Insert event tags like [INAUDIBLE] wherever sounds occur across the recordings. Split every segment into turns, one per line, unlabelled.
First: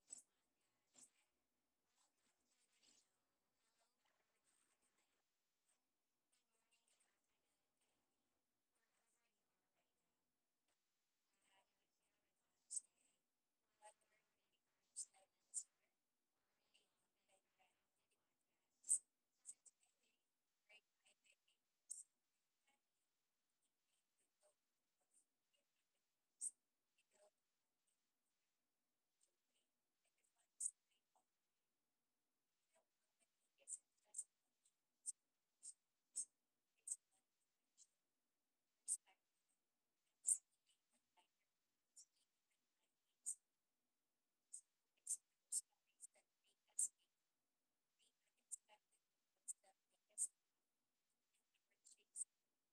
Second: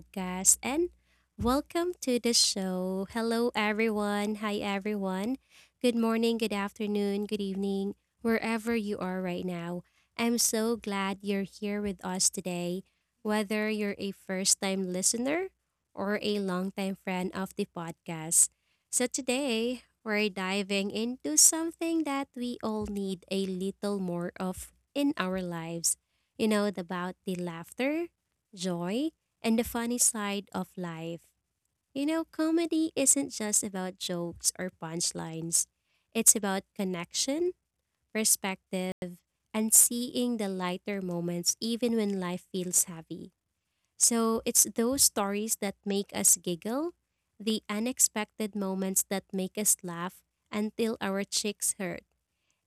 podcast and welcome to the show. Hello, everyone. Hi, everyone. Good morning, good afternoon, good evening, wherever you are right now. I'm so glad you're here with us today. Whether you're a first time listener or a long time friend of the podcast. So, today we're diving into something that we all need a little more of in our lives, about the laughter, joy, and the funny side of life. Comedy isn't just about jokes or punchlines, it's about connection, perspective, and seeing the lighter moments even when life feels heavy. So it's those stories that make us giggle, the unexpected moments that make us laugh until our cheeks hurt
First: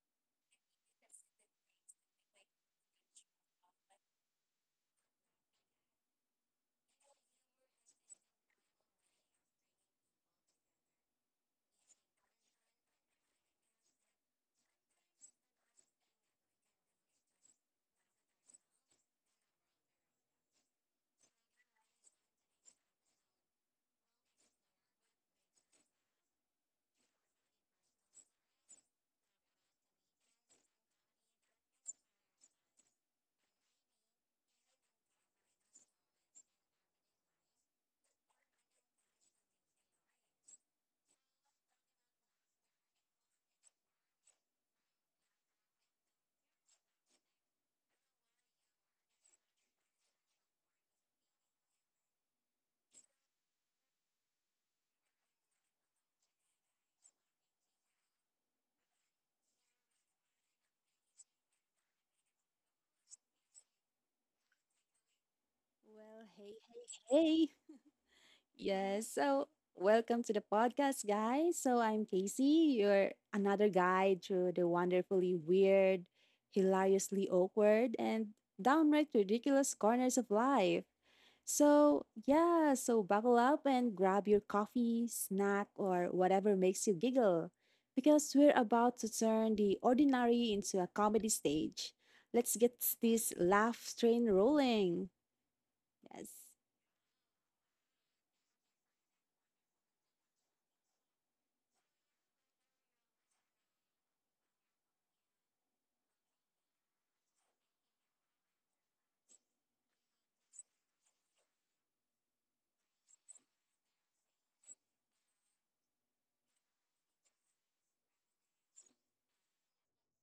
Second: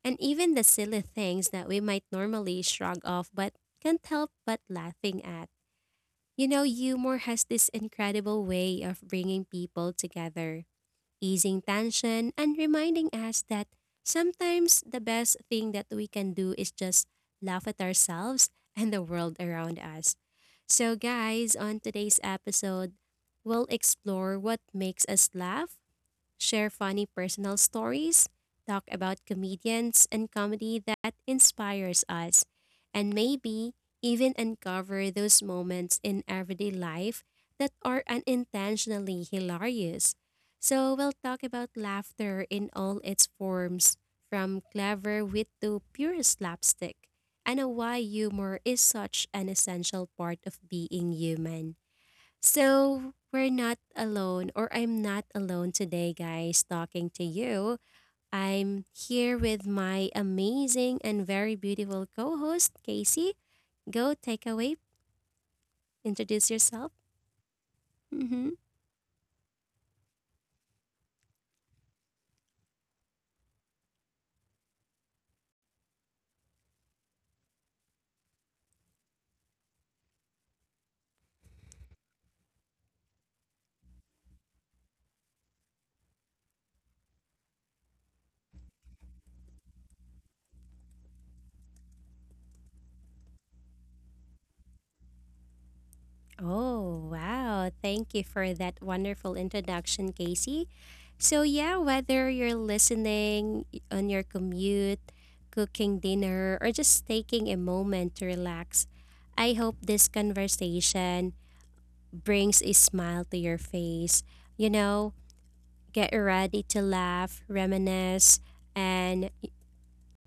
and even the silly things that we might normally shrug off but can't help but laughing at. Humor has this incredible way of bringing people together, easing tension, and reminding us that sometimes the best thing that we can do is just laugh at ourselves [LAUGHS] and the world around us. So, guys, on today's episode, we'll explore what makes us laugh, share funny personal stories, talk about comedians and comedy that inspires us, and maybe even uncover those moments in everyday life that are unintentionally hilarious. So, we'll talk about laughter in all its forms, from clever wit to pure slapstick, and why humor is such an essential part of being human. So we're not alone, or I'm not alone today, guys, talking to you. I'm here with my amazing and very beautiful co host, Casey. Go take away,
Well,
introduce
hey,
yourself.
hey, hey.
Mm-hmm.
Yes. So, welcome to the podcast, guys. So, I'm Casey, your another guide through the wonderfully weird, hilariously awkward, and downright ridiculous corners of life. So, yeah, so buckle up and grab your coffee, snack, or whatever makes you giggle because we're about to turn the ordinary into a comedy stage. Let's get this laugh train rolling. Yes.
Oh, wow. Thank you for that wonderful introduction, Casey. So, yeah, whether you're listening on your commute, cooking dinner, or just taking a moment to relax, I hope this conversation brings a smile to your face. You know, get ready to laugh, reminisce, and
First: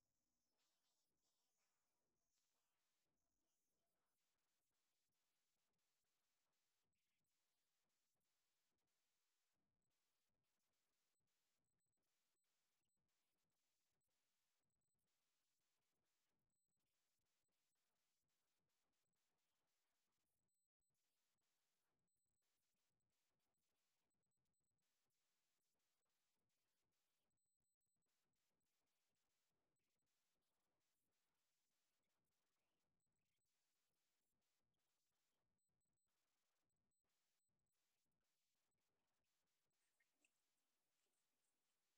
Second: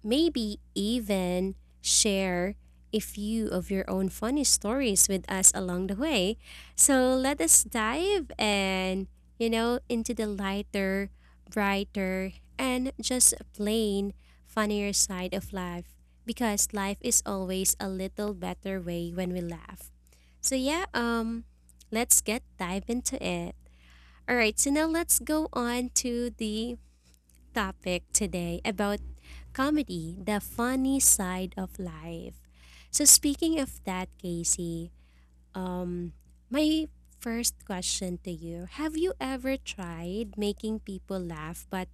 maybe even share a few of your own funny stories with us along the way. So let us dive and into the lighter, brighter, and just plain funnier side of life because life is always a little better way when we laugh. So yeah, let's get dive into it. All right, so now let's go on to the topic today about comedy, the funny side of life. So speaking of that, Casey, um, my first question to you: Have you ever tried making people laugh but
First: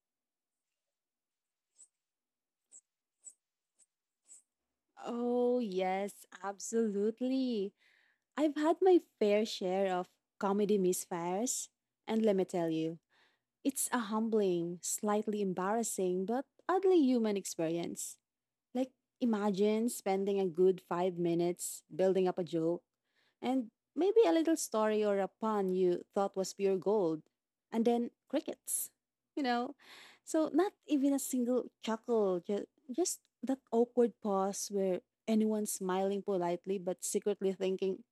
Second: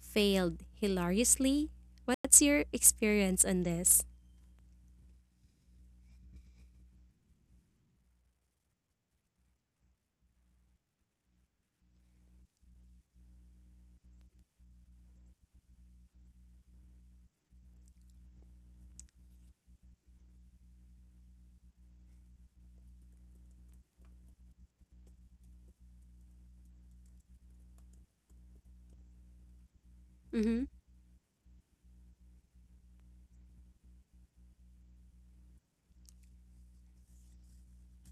failed hilariously? What's your experience on this?
Oh, yes, absolutely. I've had my fair share of comedy misfires, and let me tell you, it's a humbling, slightly embarrassing, but oddly human experience. Like, imagine spending a good 5 minutes building up a joke and maybe a little story or a pun you thought was pure gold, and then crickets, you know? So,
Mm-hmm.
not even a single chuckle, just that awkward pause where anyone smiling politely but secretly thinking,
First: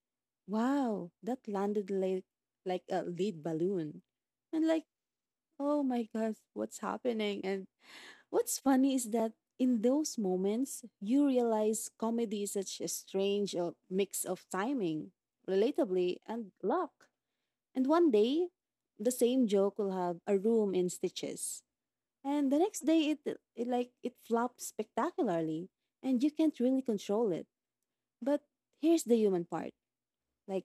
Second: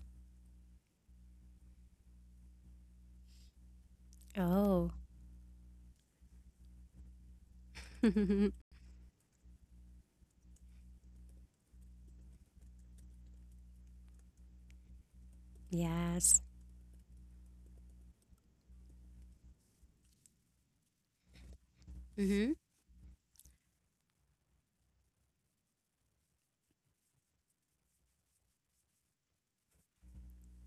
wow, that landed like a lead balloon. And like,
Oh,
oh my gosh, what's happening? And what's
[LAUGHS]
funny is that in those moments, you realize comedy is such a strange mix of timing, relatably,
yes.
and luck. And one day, the same joke will have a room in stitches.
Mm-hmm.
And the next day, it like it flops spectacularly, and you can't really control it. But here's the human part: like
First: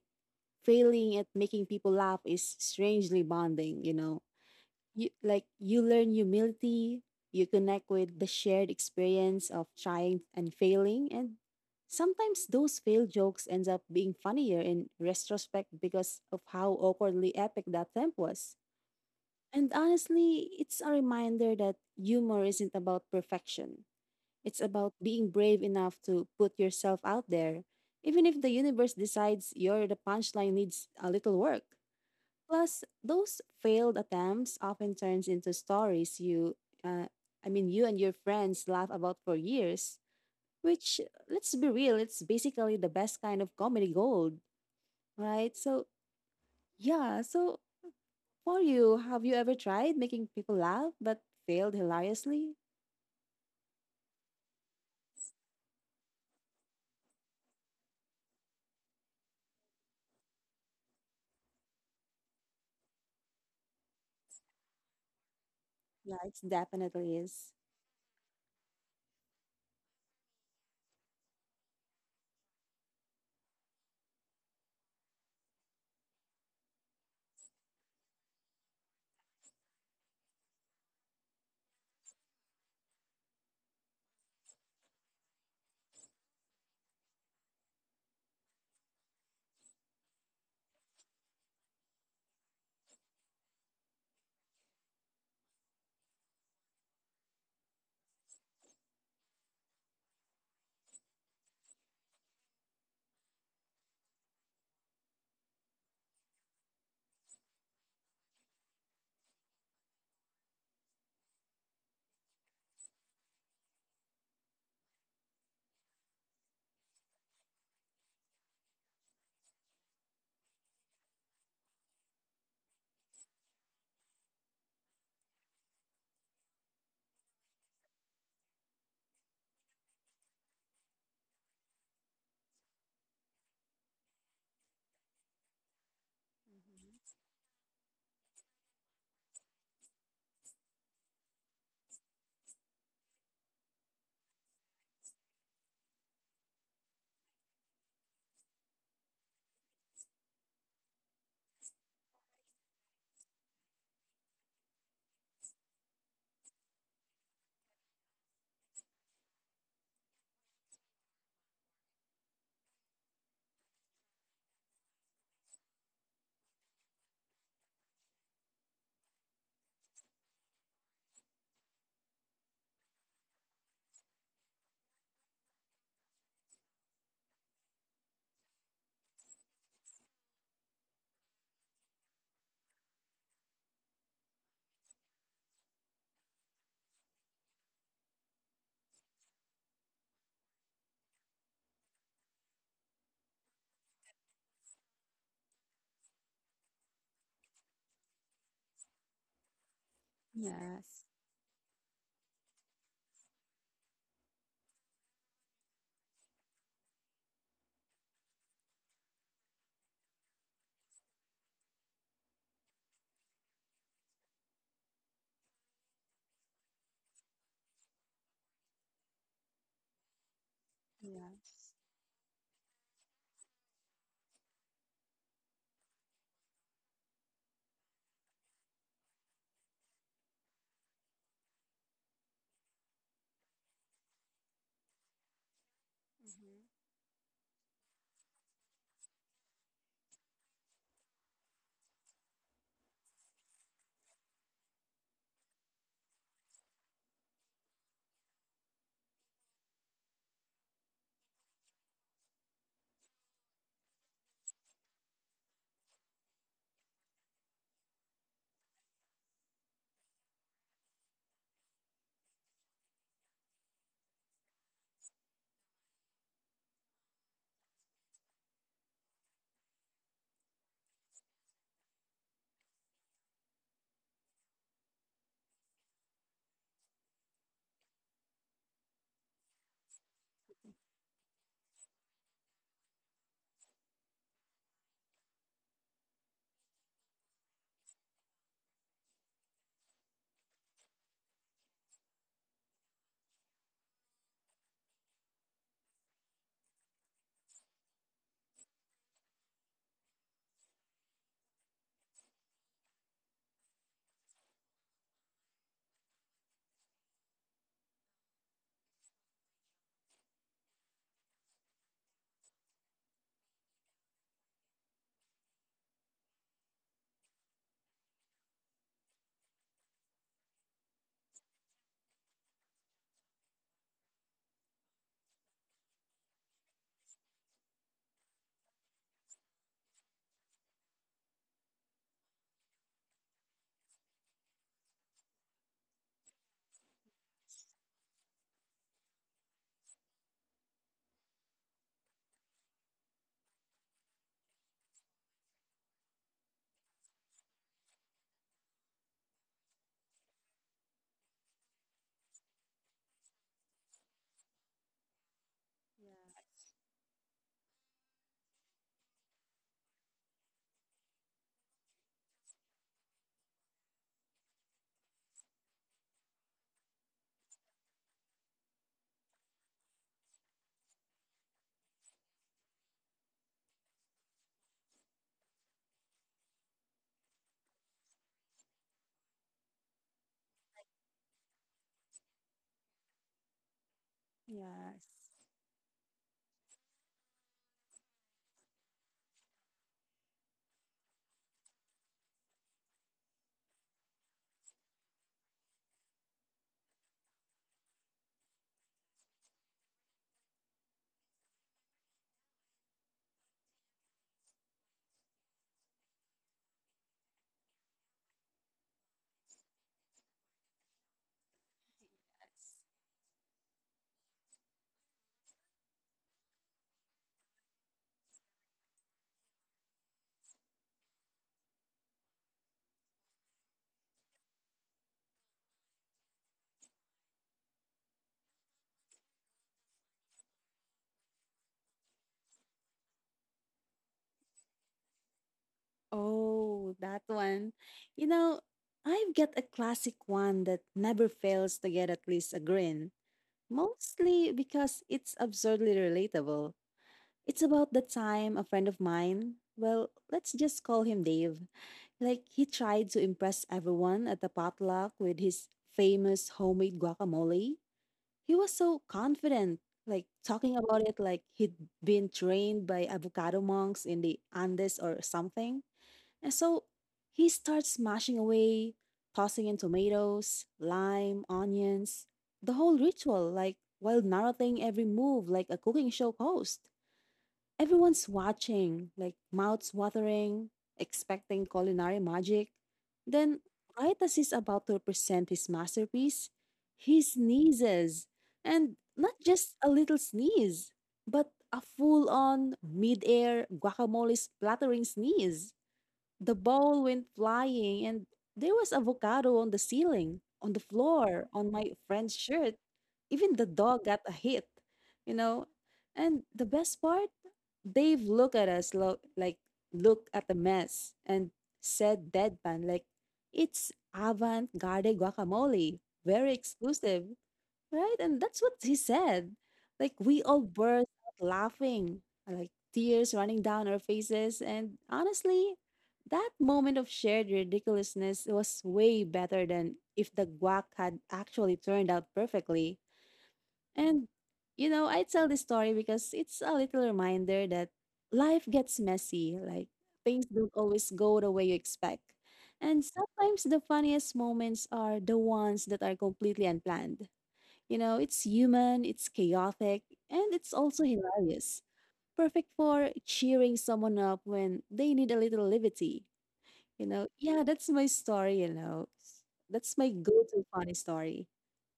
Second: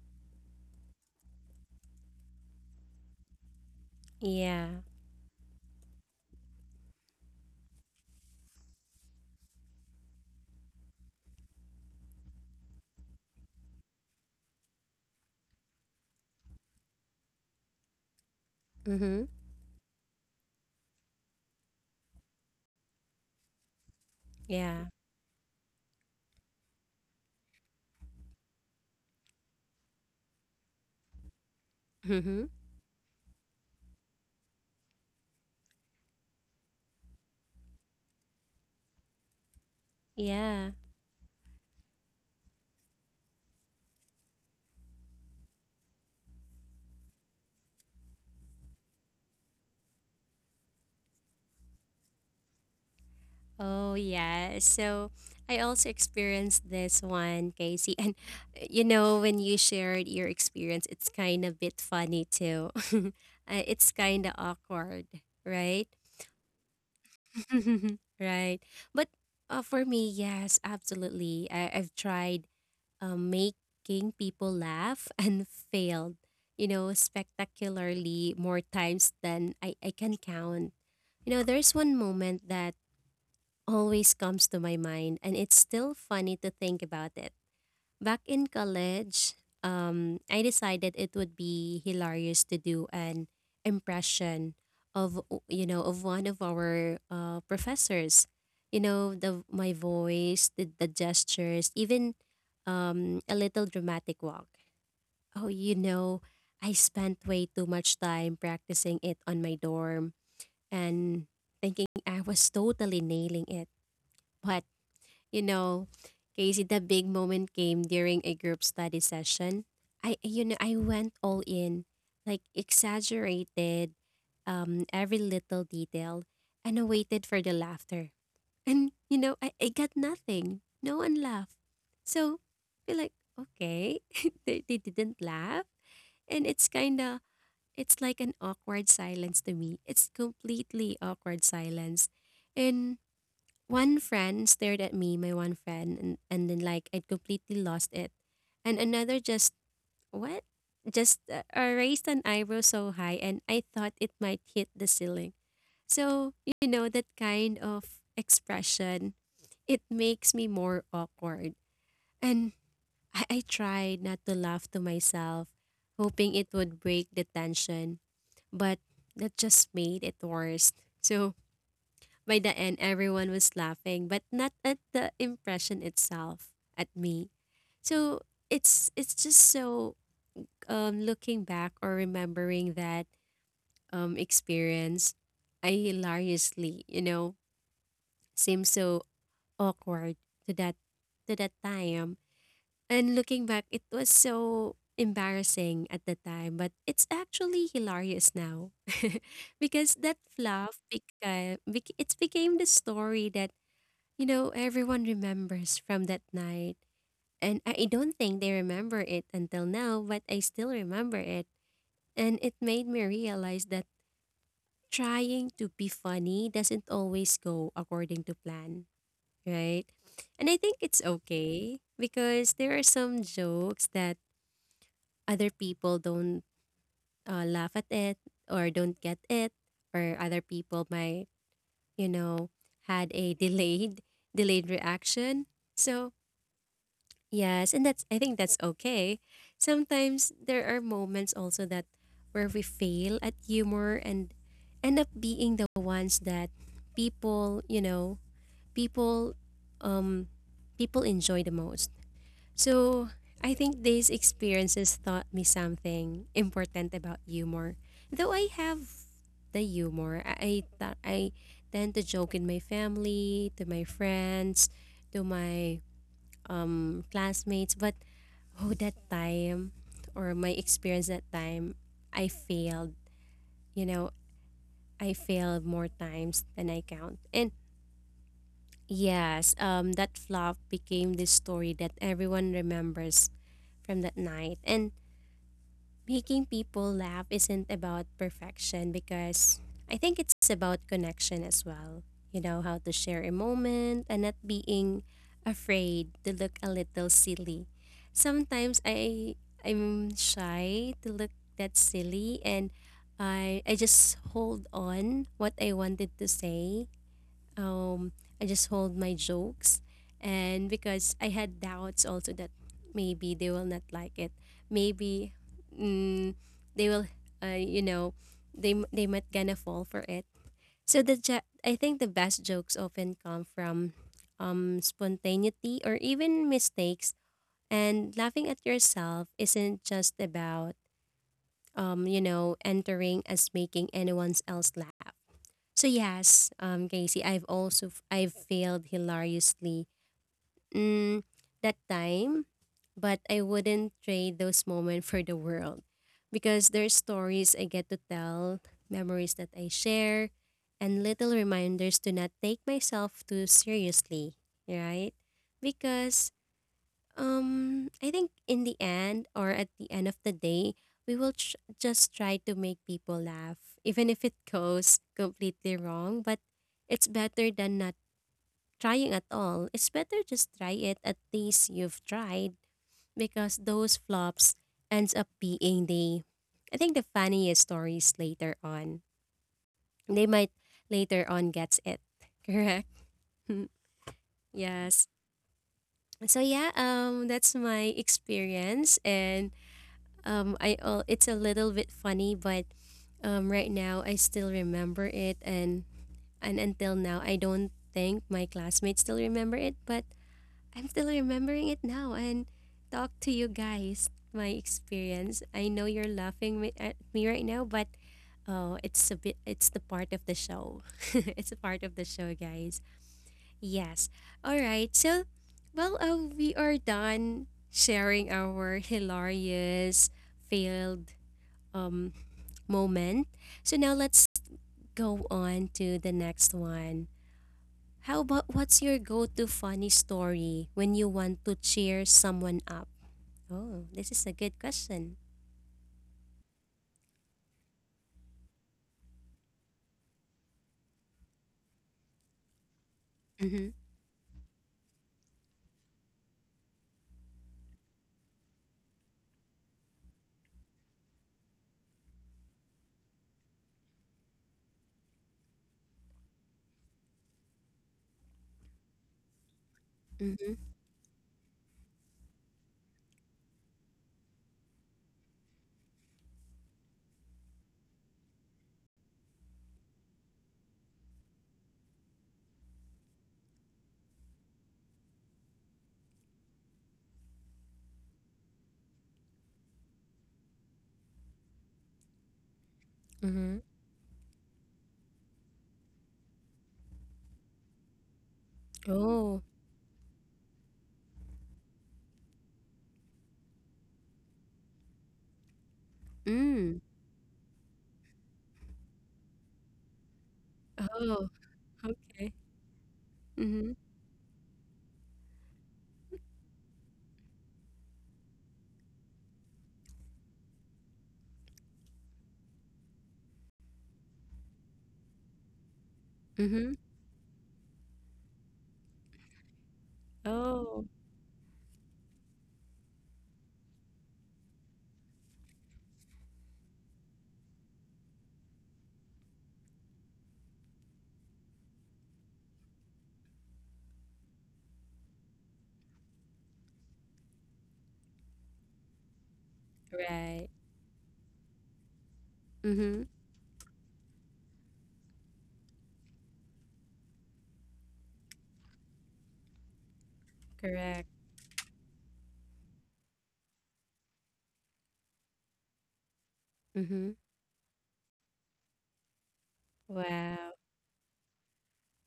failing at making people laugh is strangely bonding, you know.
Yeah.
You, like, you learn humility, you connect with the shared experience of trying and failing, and sometimes those failed jokes ends up being funnier in retrospect because of how awkwardly epic that attempt was.
Mm-hmm.
And honestly, it's a reminder that humor isn't about perfection. It's
Yeah.
about being brave enough to put yourself out there, even if the universe decides your the punchline needs a little work.
Mm-hmm.
Plus, those failed attempts often turns into stories you, uh, I mean, you and your friends laugh about for years.
Yeah.
Which, let's be real, it's basically the best kind of comedy gold, right? So, yeah. So, for you, have you ever tried making people laugh but failed hilariously?
Oh yeah. So I also experienced this one, Casey. [LAUGHS] And when you shared your experience, it's kind of bit funny too. [LAUGHS] It's kind of awkward, right?
Yeah, it definitely is.
[LAUGHS] Right. But for me, yes, absolutely. I've tried making people laugh [LAUGHS] and failed, spectacularly more times than I can count. There's one moment that always comes to my mind, and it's still funny to think about it. Back in college, I decided it would be hilarious to do an impression of of one of our professors. The my voice, the gestures, even a little dramatic walk. Oh, I spent way too much time practicing it on my dorm and thinking I was totally nailing it, but you know, Casey, the big moment came during a group study session. I you know I went all in, like exaggerated every little detail, and I waited for the laughter. [LAUGHS] And I got nothing. No one laughed. So I like okay, [LAUGHS] they didn't laugh, and it's kind of
Mm-hmm.
it's like an awkward silence to me. It's completely awkward silence, and one friend stared at me, my one friend, and, and then I completely lost it. And another just, what? Just raised an eyebrow so high, and I thought it might hit the ceiling. So, that kind of expression, it makes me more awkward. And I tried not to laugh to myself, hoping it would break the tension, but that just made it worse. So, by the end, everyone was laughing, but not at the impression itself at me. So it's just so looking back or remembering that experience, I hilariously, seemed so awkward to that to that time. And looking back, it was so embarrassing at the time, but it's actually hilarious now [LAUGHS] because that fluff
Yes.
it became the story that everyone remembers from that night. And I don't think they remember it until now, but I still remember it. And it made me realize that trying to be funny doesn't always go according to plan, right? And I think it's
Yeah. Yes.
okay because there are some jokes that other people don't laugh at it or don't get it, or other people might, you know, had a [LAUGHS] delayed reaction. So
Mm-hmm.
yes, and that's I think that's okay. Sometimes there are moments also that where we fail at humor and end up being the ones that people, you know, people um people enjoy the most. So, I think these experiences taught me something important about humor. Though I have the humor, I tend to joke in my family, to my friends, to my classmates. But oh, that time or my experience that time, i failed you know I failed more times than I count. And yes, that flop became this story that everyone remembers from that night. And making people laugh isn't about perfection, because I think it's about connection as well. How to share a moment and not being afraid to look a little silly. Sometimes I'm shy to look that silly, and I just hold on what I wanted to say. um, I just hold my jokes. And because I had doubts also that maybe they will not like it. Maybe mm, they will, uh, you know, they might gonna fall for it. So I think the best jokes often come from spontaneity or even mistakes. And laughing at yourself isn't just about, entering as making anyone else laugh. So yes, Casey, I've also I've failed hilariously mm, that time, but I wouldn't trade those moments for the world, because there's stories I get to tell, memories that I share, and little reminders to not take myself too seriously, right? Because
Yes.
I think in the end or at the end of the day, we will just try to make people laugh, even if it goes completely wrong. But it's better than not trying at all. It's better just try it. At least you've tried because those flops ends up being I think the funniest stories later on. They might later on gets it [LAUGHS] correct. [LAUGHS] Yes.
Yes.
So yeah, that's my experience. And I it's a little bit funny, but right now I still remember it, and until now I don't think my classmates still remember it, but I'm still remembering it now and talk to you guys my experience. I know you're laughing at me right now, but oh, it's a bit it's the part of the show. [LAUGHS] It's a part of the show,
Yes.
guys. Yes. All right. So, well, we are done sharing our hilarious failed um, moment. So now let's go on to the next one. How about what's your go-to funny story when you want to cheer someone up? Oh, this is a good question.
Oh, that one. You know, I've got a classic one that never fails to get at least a grin,
Mm-hmm.
mostly because it's absurdly relatable. It's about the time a friend of mine, well, let's just call him Dave, like he tried to impress everyone at the potluck with his famous homemade guacamole. He was so confident, like
Mm-hmm.
talking about it like he'd been trained by avocado monks in the Andes or something. And so he starts smashing away, tossing in tomatoes, lime, onions, the whole ritual, like while narrating every move like a cooking show host. Everyone's watching, like mouths watering, expecting culinary magic.
Mm-hmm.
Then, right as he's about to present his masterpiece, he sneezes. And not
Oh.
just a little sneeze, but a full on mid air guacamole splattering sneeze. The
Mm.
ball went flying, and there was avocado on the ceiling, on the
Oh,
floor, on my
okay.
friend's shirt. Even the
Mm-hmm.
dog got a hit, you know? And the best part, Dave looked at us like, looked at the mess and said deadpan, like, it's avant garde guacamole, very
Mm-hmm.
exclusive. Right? And that's what he said. Like we all
Oh,
burst out laughing, like tears running down our faces. And honestly, that moment of shared ridiculousness was way better than if the guac had actually turned out perfectly. And you know, I tell this story because it's a little reminder that life gets messy, like
right.
things don't always go the way you expect.
Mm-hmm.
And sometimes the funniest moments are the ones that are completely unplanned. You know, it's human, it's chaotic, and it's
Correct.
also hilarious. Perfect for cheering someone up when they need a little levity.
Mm-hmm.
You know, yeah, that's my story, you know. That's my go
Wow.
to funny story.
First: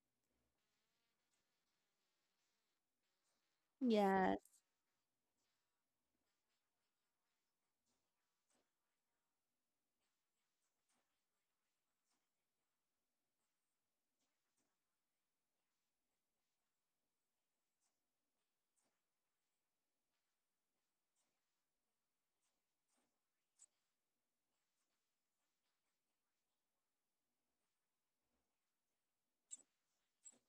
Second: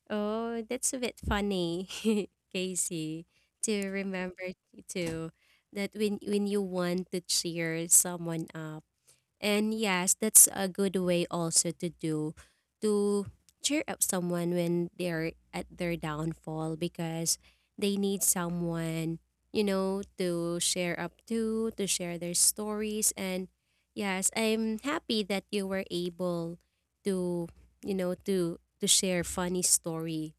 Oh, that's a bit funny, [LAUGHS] Casey, to
Yes.
remember to that when you want to cheer someone up. And yes, that's a good way also to cheer up someone when they're at their downfall because they need someone, to share their stories. And yes, I'm happy that you were able to, to share funny story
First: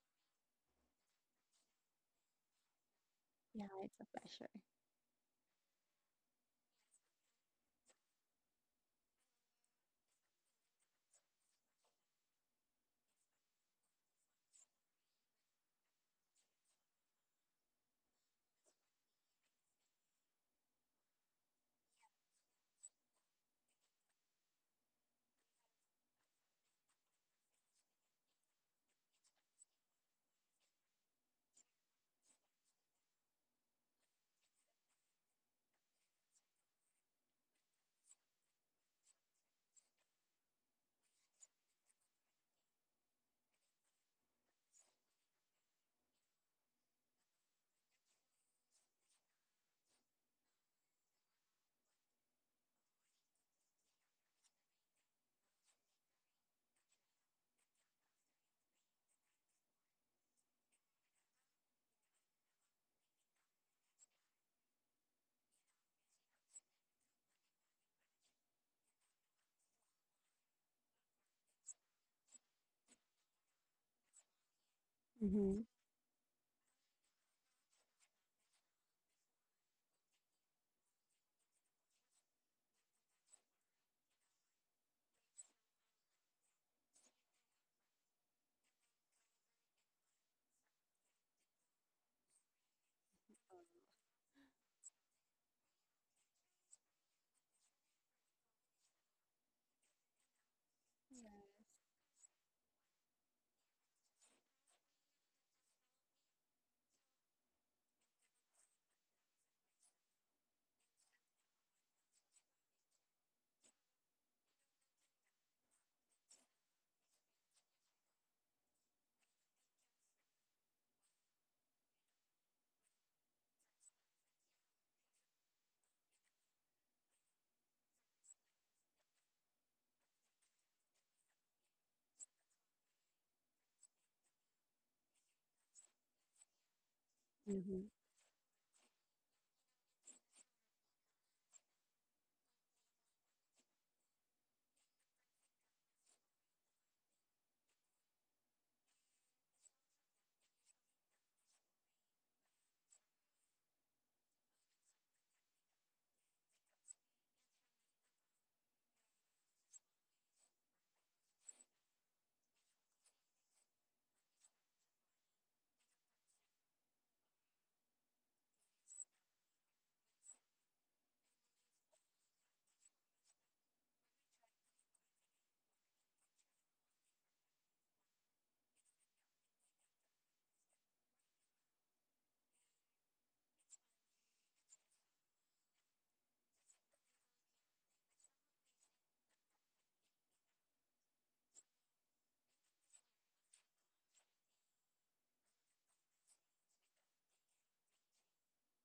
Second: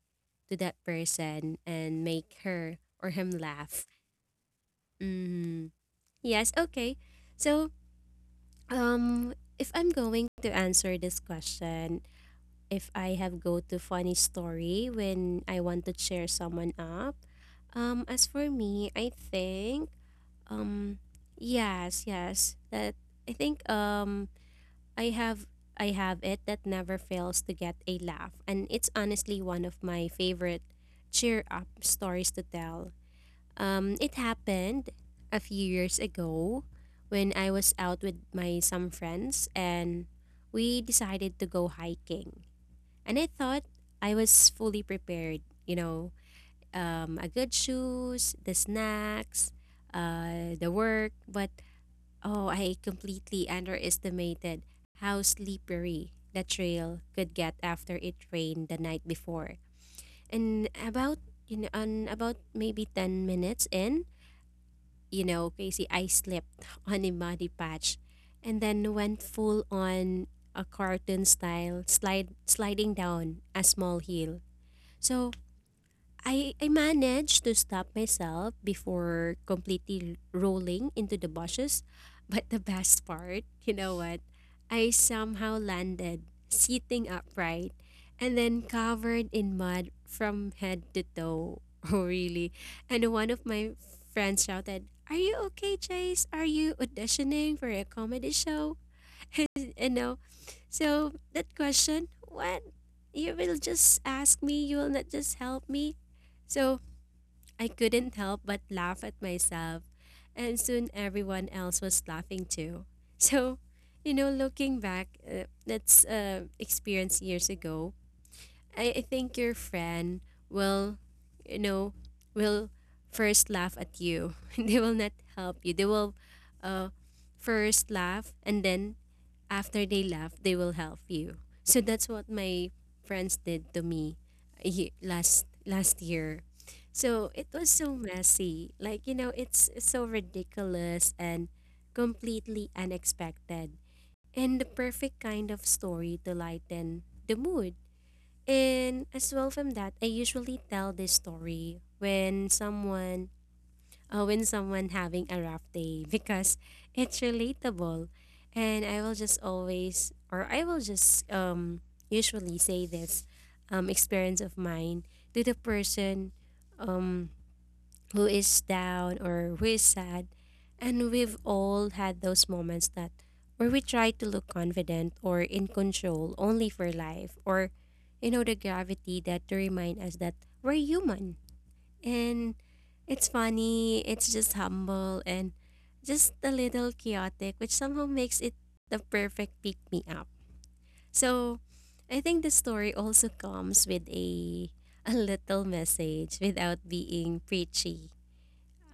to that person and make her or him
Yeah,
laugh.
it's a pleasure.
hmm Yes, okay. So if I'm going to answer this question, if I have go to funny story when I want to cheer someone up, as for me, I think, um, yes, yes, that I think, I have I have it that never fails to get a laugh, and it's honestly one of my favorite cheer up stories to tell. It happened a few years ago when I was out with my some friends and we decided to go hiking. And I thought I was fully prepared, a good shoes, the snacks, the work. But oh, I completely underestimated how slippery the trail could get after it rained the night before. And about on about maybe 10 minutes in, you know, Casey, I slept [LAUGHS] on a muddy patch and then went full on a cartoon style slide sliding down a small hill. So
Mm-hmm.
I managed to stop myself before completely rolling into the bushes. [LAUGHS] But the best part, you know what? I somehow landed sitting upright and then covered in mud from head to toe. [LAUGHS] Oh, really? And one of my friends shouted, "Are you okay, Chase? Are you auditioning for a comedy show?" [LAUGHS] You know, so that question, what? You will just ask me, you will not just help me. So I couldn't help but laugh at myself, and soon everyone else was laughing too. [LAUGHS] So, you know, looking back, that's experience years ago. I think your friend will, you know, will first laugh at you. [LAUGHS] They will not help you. They will uh, first laugh and then after they laugh, they will help you. So that's what my friends did to me last last year. So it was
Mm-hmm.
so messy. Like, you know, it's so ridiculous and completely unexpected and the perfect kind of story to lighten the mood. And as well from that, I usually tell this story when someone having a rough day [LAUGHS] because it's relatable, and I will just always, or I will just usually say this experience of mine to the person, um, who is down or who is sad. And we've all had those moments that where we try to look confident or in control, only for life, or you know, the gravity, that to remind us that we're human. And it's funny, it's just humble and just a little chaotic, which somehow makes it the perfect pick me up. So I think the story also comes with a little message without being preachy.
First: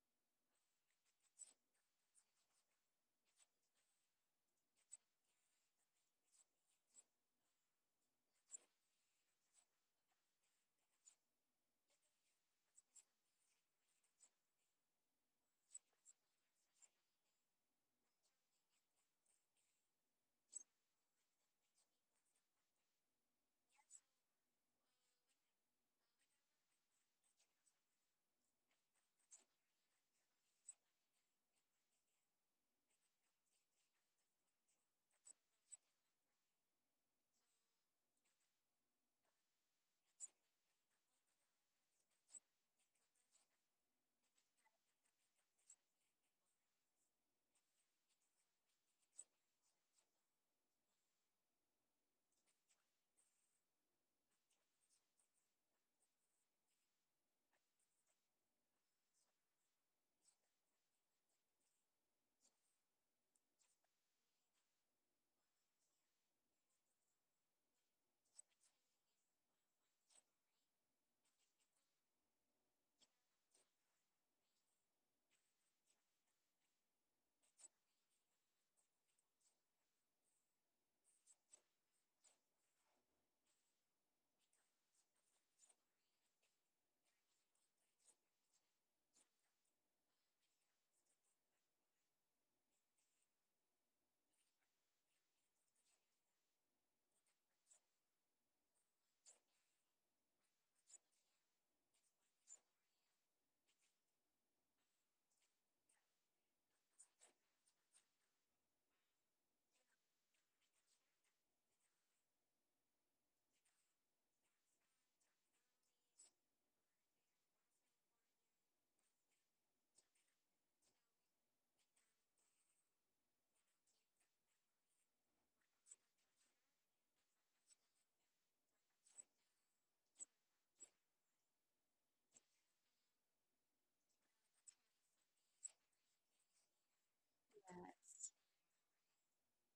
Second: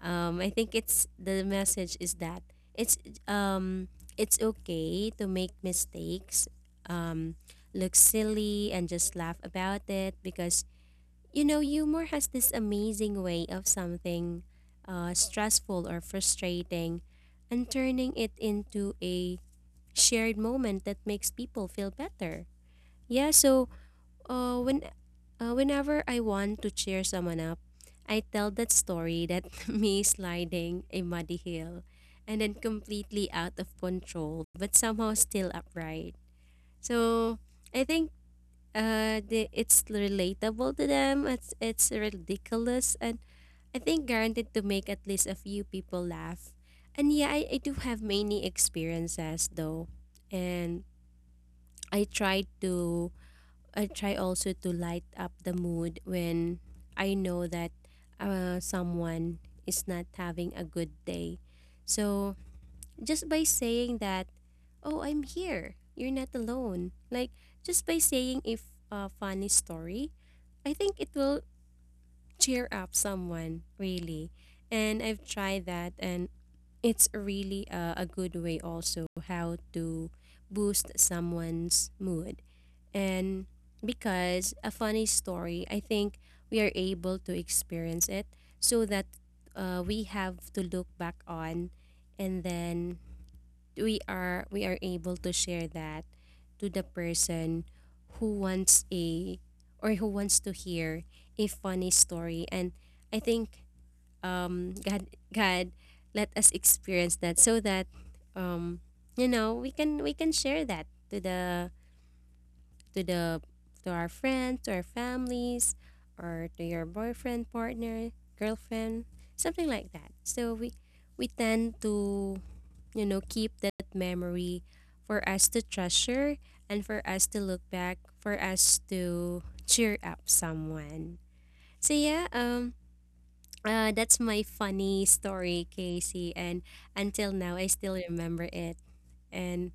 I think it's the message is that it's um it's okay to make mistakes, um, look silly and just laugh about it because you know, humor has this amazing way of something stressful or frustrating and turning it into a shared moment that makes people feel better. Yeah, so when whenever I want to cheer someone up, I tell that story, that [LAUGHS] me sliding a muddy hill and then completely out of control, but somehow still upright. So I think it's relatable to them. It's ridiculous, and I think guaranteed to make at least a few people laugh. And yeah, I do have many experiences though. And I try to I try also to light up the mood when I know that someone is not having a good day. So just by saying that, oh, I'm here. You're not alone. Like just by saying if a funny story, I think it will cheer up someone really. And I've tried that and it's really a good way also how to boost someone's mood. And because a funny story, I think we are able to experience it so that we have to look back on, and then we are able to share that to the person who wants a or who wants to hear a funny story. And I think god god let us experience that so that um you know, we can share that to the to the to our friends, to our families, or to your boyfriend, partner, girlfriend, something like that. So we tend to, you know, keep that memory for us to treasure and for us to look back, for us to cheer up someone. So yeah, that's my funny story, Casey, and until now I still
Yes.
remember it. And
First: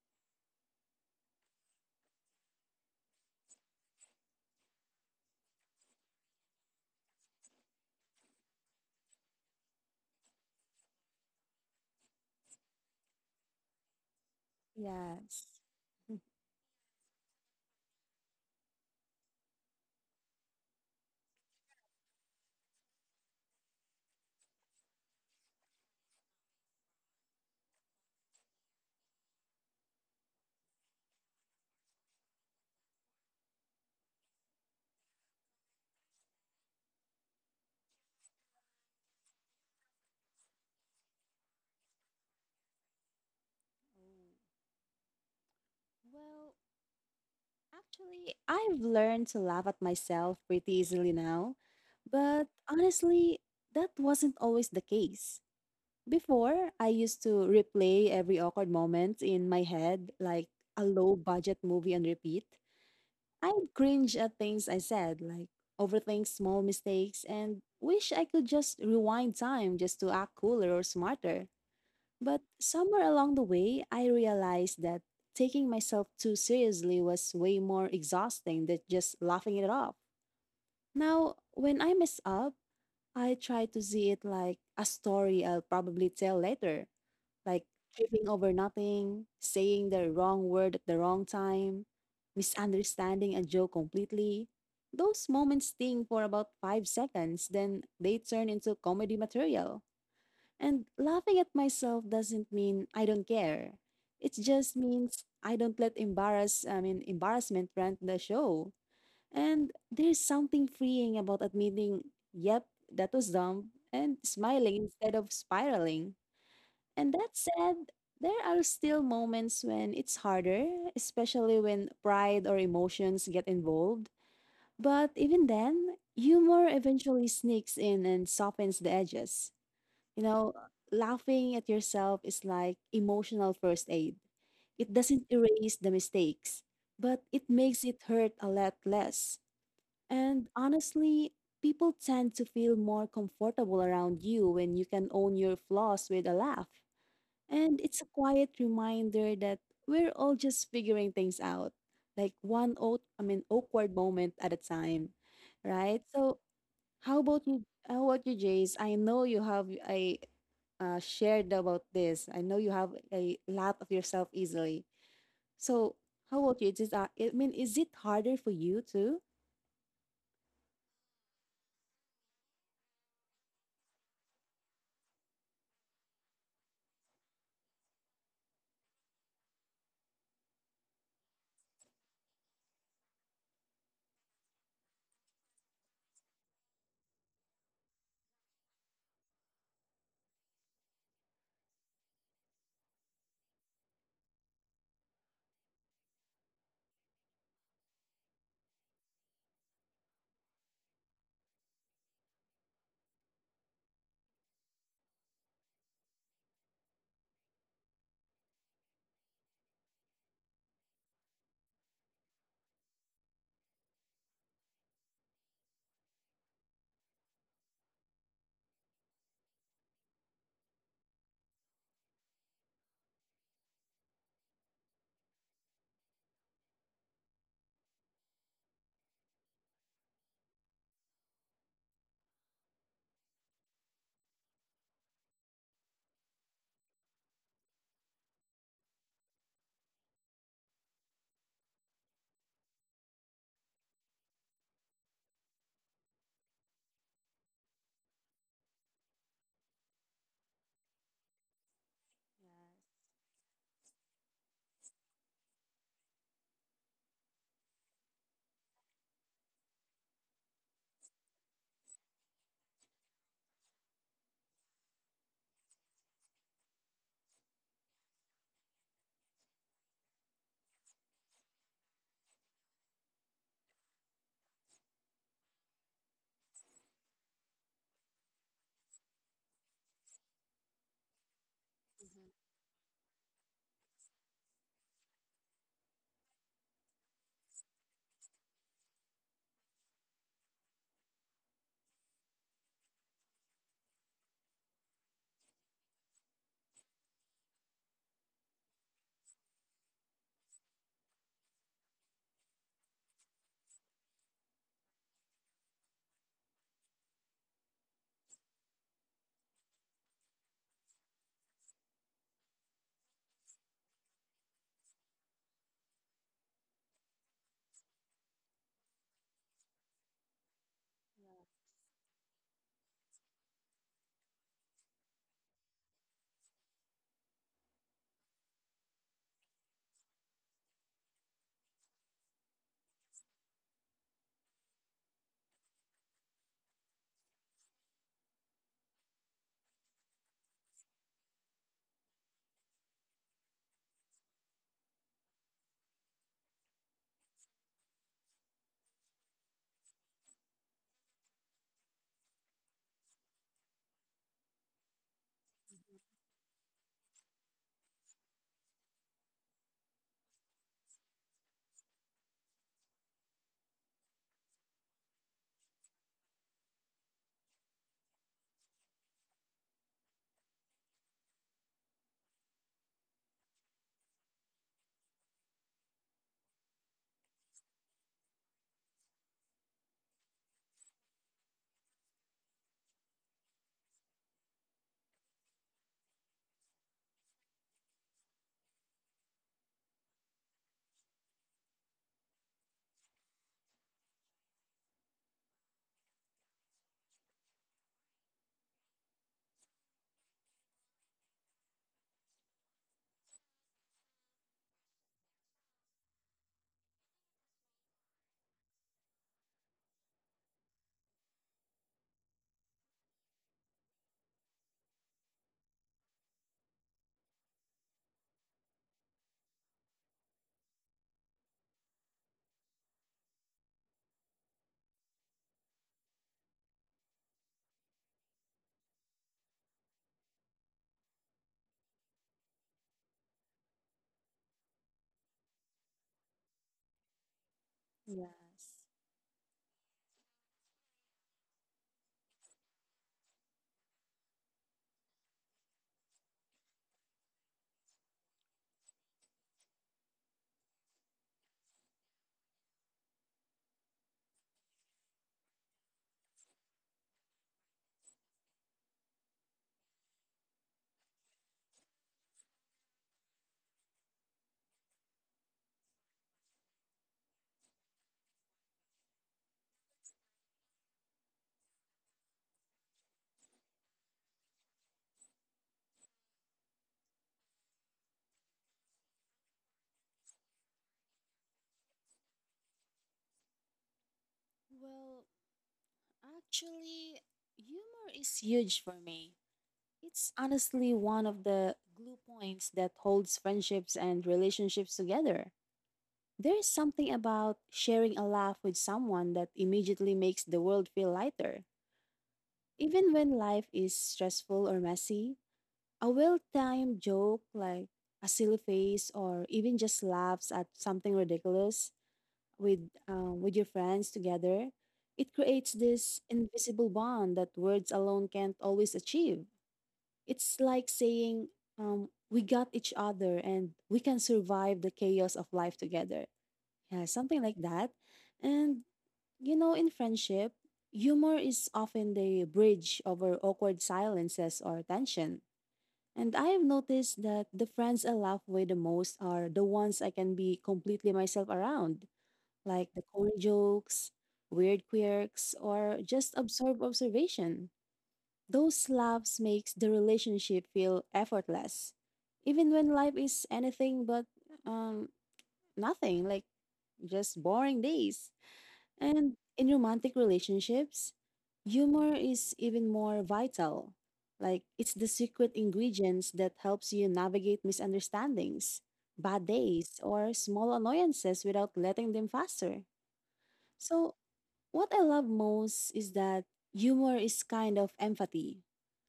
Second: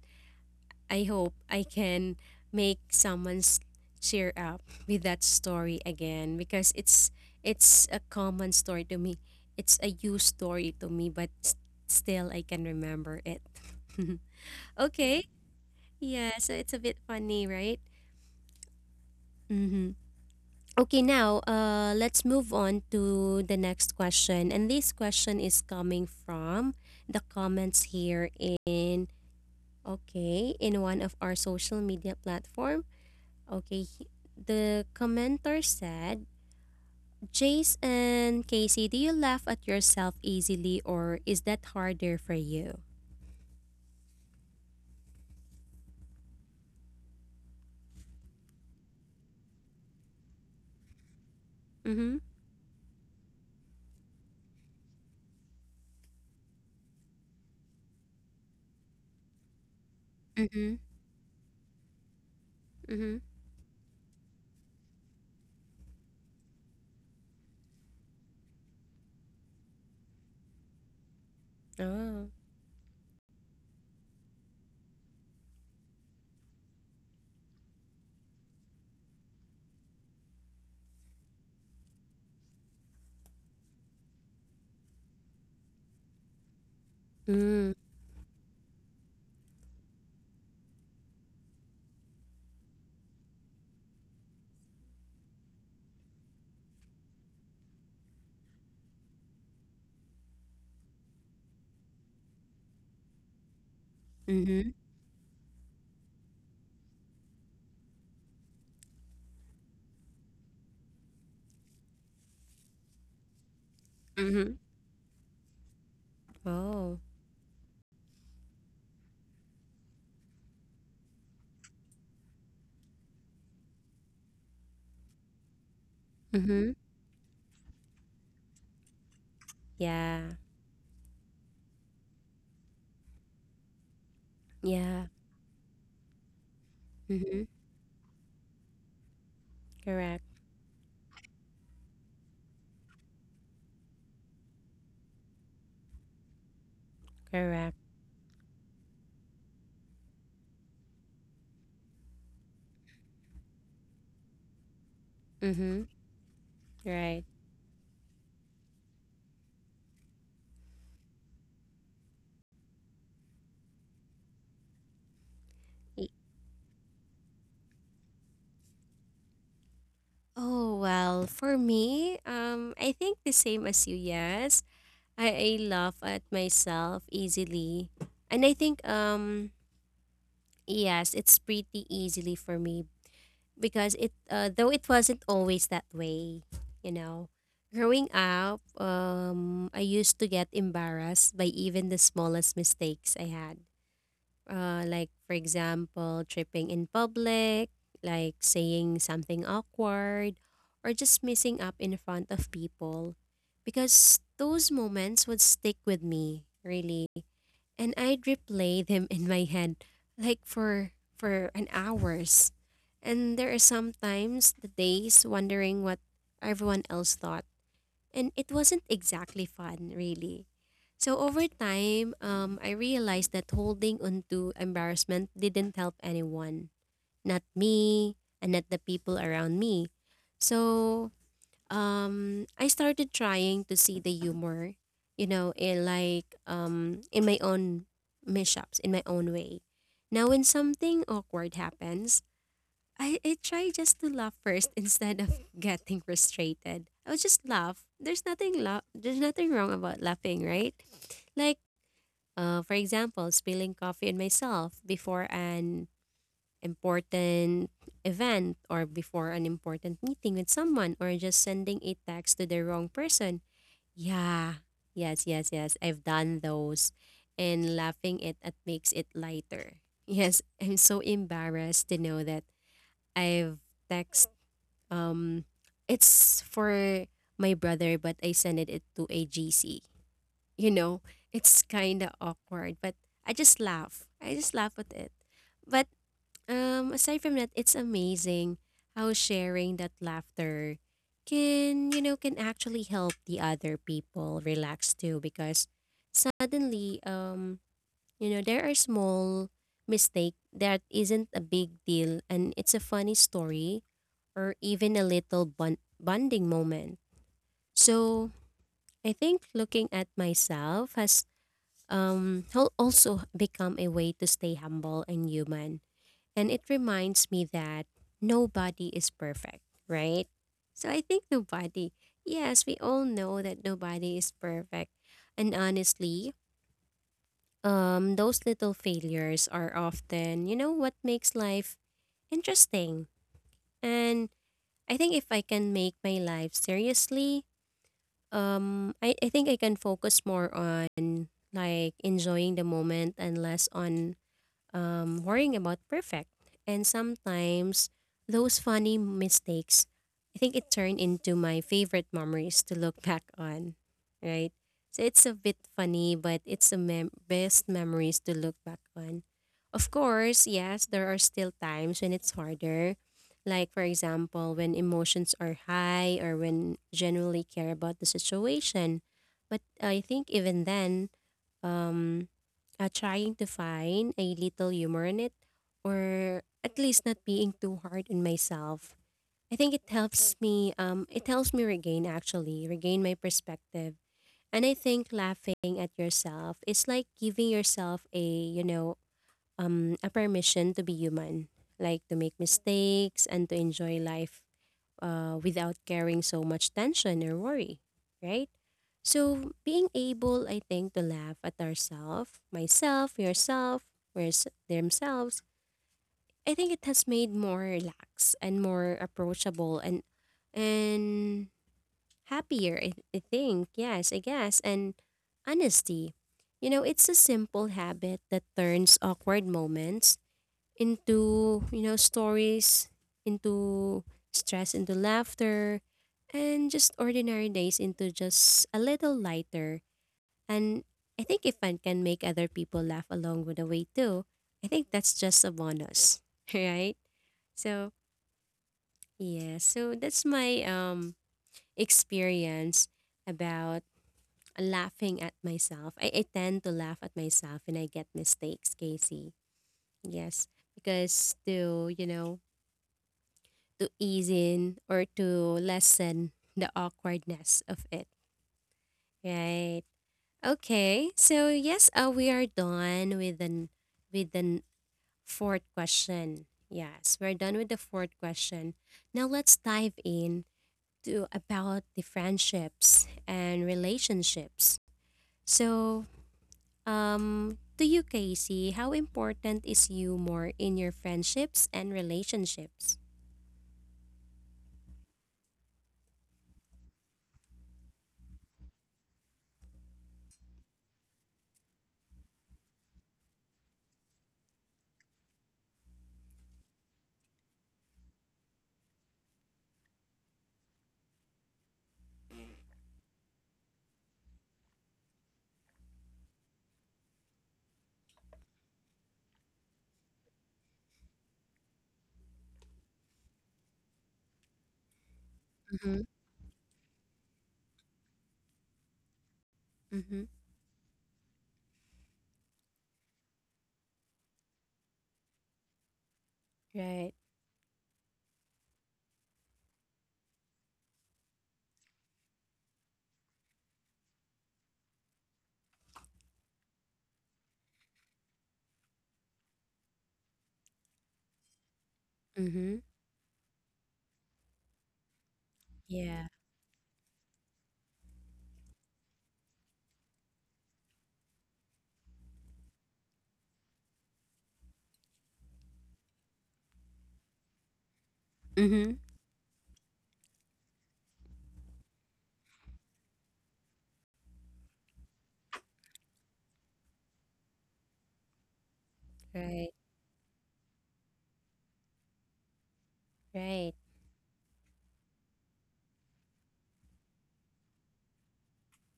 I hope I can make someone's cheer up with that story again because it's a common story to me. It's a used story to me, but s- still I can remember it. [LAUGHS] Okay,
Yes.
yeah, so it's a bit funny, right? Mm-hmm. Okay, now let's move on to the next question. And this question is coming from the comments here in, okay, in one of our social media platform. Okay, the commenter said, "Jace and Casey, do you laugh at yourself easily, or is that harder for you?"
Oh, well, actually, I've learned to laugh at myself pretty easily now,
Mm-hmm.
but honestly, that wasn't always the case. Before, I used to replay every awkward moment in my head, like
Mm-hmm.
a low budget movie on repeat.
Mm-hmm.
I'd cringe at things I said, like overthink small mistakes, and wish I could just rewind time just to act cooler or smarter.
Oh.
But somewhere along the way, I realized that taking myself too seriously was way more exhausting than just laughing it off. Now, when I mess up, I try to see it like a story I'll probably tell later, like
Mm.
tripping over nothing, saying the wrong word at the wrong time, misunderstanding a joke completely. Those moments sting for about 5 seconds, then they turn into comedy material. And laughing at myself doesn't mean I don't care. It
Mm-hmm.
just means I don't let embarrass I mean embarrassment run the show. And there's something freeing about admitting, yep, that was dumb, and
Mm-hmm.
smiling instead of spiraling.
Oh.
And that said, there are still moments when it's harder, especially when pride or emotions get involved. But even then, humor eventually sneaks in and softens the edges. You
Yeah.
know, laughing at yourself is like emotional first aid. It
Yeah.
doesn't erase the mistakes, but
Mhm.
it makes it hurt a lot less.
Correct.
And honestly, people tend to feel more comfortable around you when you can own your flaws with a laugh.
Correct.
And it's a quiet reminder that we're all just figuring things out, like one old, I mean, awkward moment at a time,
Mhm.
right? So, how
Right.
about you? How about you, Jace? I know you have I shared about this. I know you have a lot of yourself easily. So,
Y-
how about you? Is it, I mean, is it harder for you too?
Oh, well, for me, I think the same as you. Yes. I laugh at myself easily. And I think yes, it's pretty easily for me because it though it wasn't always that way, you know. Growing up, I used to get embarrassed by even the smallest mistakes I had. Like, for example, tripping in public, like saying something awkward, or just messing up in front of people. Because those moments would stick with me, really. And I'd replay them in my head, like for an hours. And there are sometimes the days wondering what everyone else thought, and it wasn't exactly fun, really. So over time, I realized that holding on to embarrassment didn't help anyone, not me and not the people around me. So I started trying to see the humor, you know, in my own mishaps, in my own way. Now, when something awkward happens, I try just to laugh first instead of [LAUGHS] getting frustrated. I'll just laugh. There's nothing la- there's nothing wrong about laughing, right? Like, for example, spilling coffee on myself before an important event, or before an important meeting with someone, or just sending a text to the wrong person. Yeah. Yes, yes, yes. I've done those. And laughing it makes it lighter. [LAUGHS] Yes, I'm so embarrassed to know that I've text um, it's for my brother, but I send it to AGC. You know, it's kind of awkward, but I just laugh. I just laugh at it. But aside from that, it's amazing how sharing that laughter can, you know, can actually help the other people relax too because suddenly you know, there are small mistake that isn't a big deal and it's a funny story or even a little bonding moment. So I think looking at myself has also become a way to stay humble and human. And it reminds me that nobody is perfect, right? So I think nobody, yes, we all know that nobody is perfect. And honestly, those little failures are often, you know, what makes life interesting. And I think if I can make my life seriously, I think I can focus more on like enjoying the moment and less on worrying about perfect. And sometimes those funny mistakes, I think it turned into my favorite memories to look [LAUGHS] back on, right? So it's a bit funny, but it's the best memories to look back on. Of course, yes, there are still times when it's harder. Like, for example, when emotions are high or when generally care about the situation. But I think even then, um, trying to find a little humor in it, or at least not being too hard on myself. I think it helps me. It helps me regain, actually regain my perspective, and I think laughing at yourself is like giving yourself a you know a permission to be human, like to make mistakes and to enjoy life, without carrying so much tension or worry, right? So, being able, I think, to laugh at ourselves, myself, yourself, where's themselves, I think it has made more relaxed and more approachable and happier. I think yes, I guess, and honesty. You know, it's a simple habit that turns awkward moments into, you know, stories, into stress, into laughter, and just ordinary days into just a little lighter. And I think if one can make other people laugh along with the way too, I think that's just a bonus, [LAUGHS] right? So,
Yes.
yeah, so that's my experience about laughing at myself. I tend to laugh at myself when I get mistakes, Casey. Yes, because to, you know, to ease in or to lessen the awkwardness of it, right? Okay, so yes, we are done with the with the fourth question. Yes, we're done with the fourth question. Now let's dive in to about the friendships and relationships. So, to you, Casey, how important is you more in your friendships and relationships?
Well, actually, humor is huge for me. It's honestly one of the glue points that holds friendships and relationships together. There is something about sharing a laugh with someone that immediately makes the world feel lighter. Even when life is stressful or messy, a well timed joke like a silly face or even just laughs at something ridiculous with your friends together, it creates
Mm-hmm.
this invisible bond that words alone can't always achieve.
Mm-hmm.
It's like saying, we got each other and we can survive the chaos of life together. Yeah,
Right.
something like that. And, you know, in friendship, humor is often the bridge over awkward silences or tension. And I have noticed that the friends I laugh with the most are the ones I can be completely myself around,
Mm-hmm.
like the corny jokes, weird quirks, or just
Yeah.
absorb observation. Those laughs makes the relationship feel effortless, even when life is anything but um nothing, like just boring days.
Mhm.
And in romantic relationships, humor is even more vital. Like it's the secret ingredients that helps you navigate misunderstandings, bad
Right,
days, or small annoyances without letting them faster.
right.
So what I love most is that humor is kind of empathy,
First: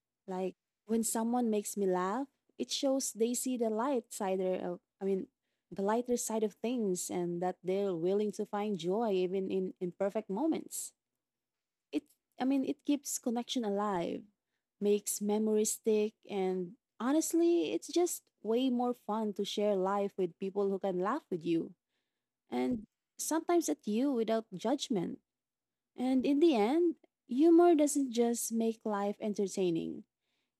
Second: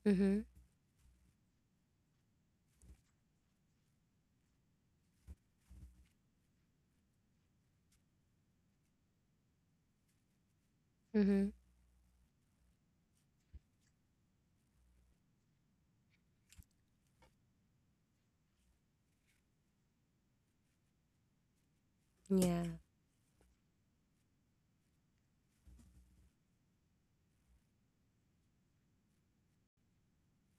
Mm-hmm.
like when someone makes me laugh, it shows they see the light side of, I mean, the lighter side of things and that they're willing to find joy even in imperfect moments.
Mm-hmm.
It, I mean, it keeps connection alive, makes memories stick, and honestly, it's just way more fun to share life with people who can laugh with you
Yeah.
and sometimes at you without judgment. And in the end, humor doesn't just make life entertaining.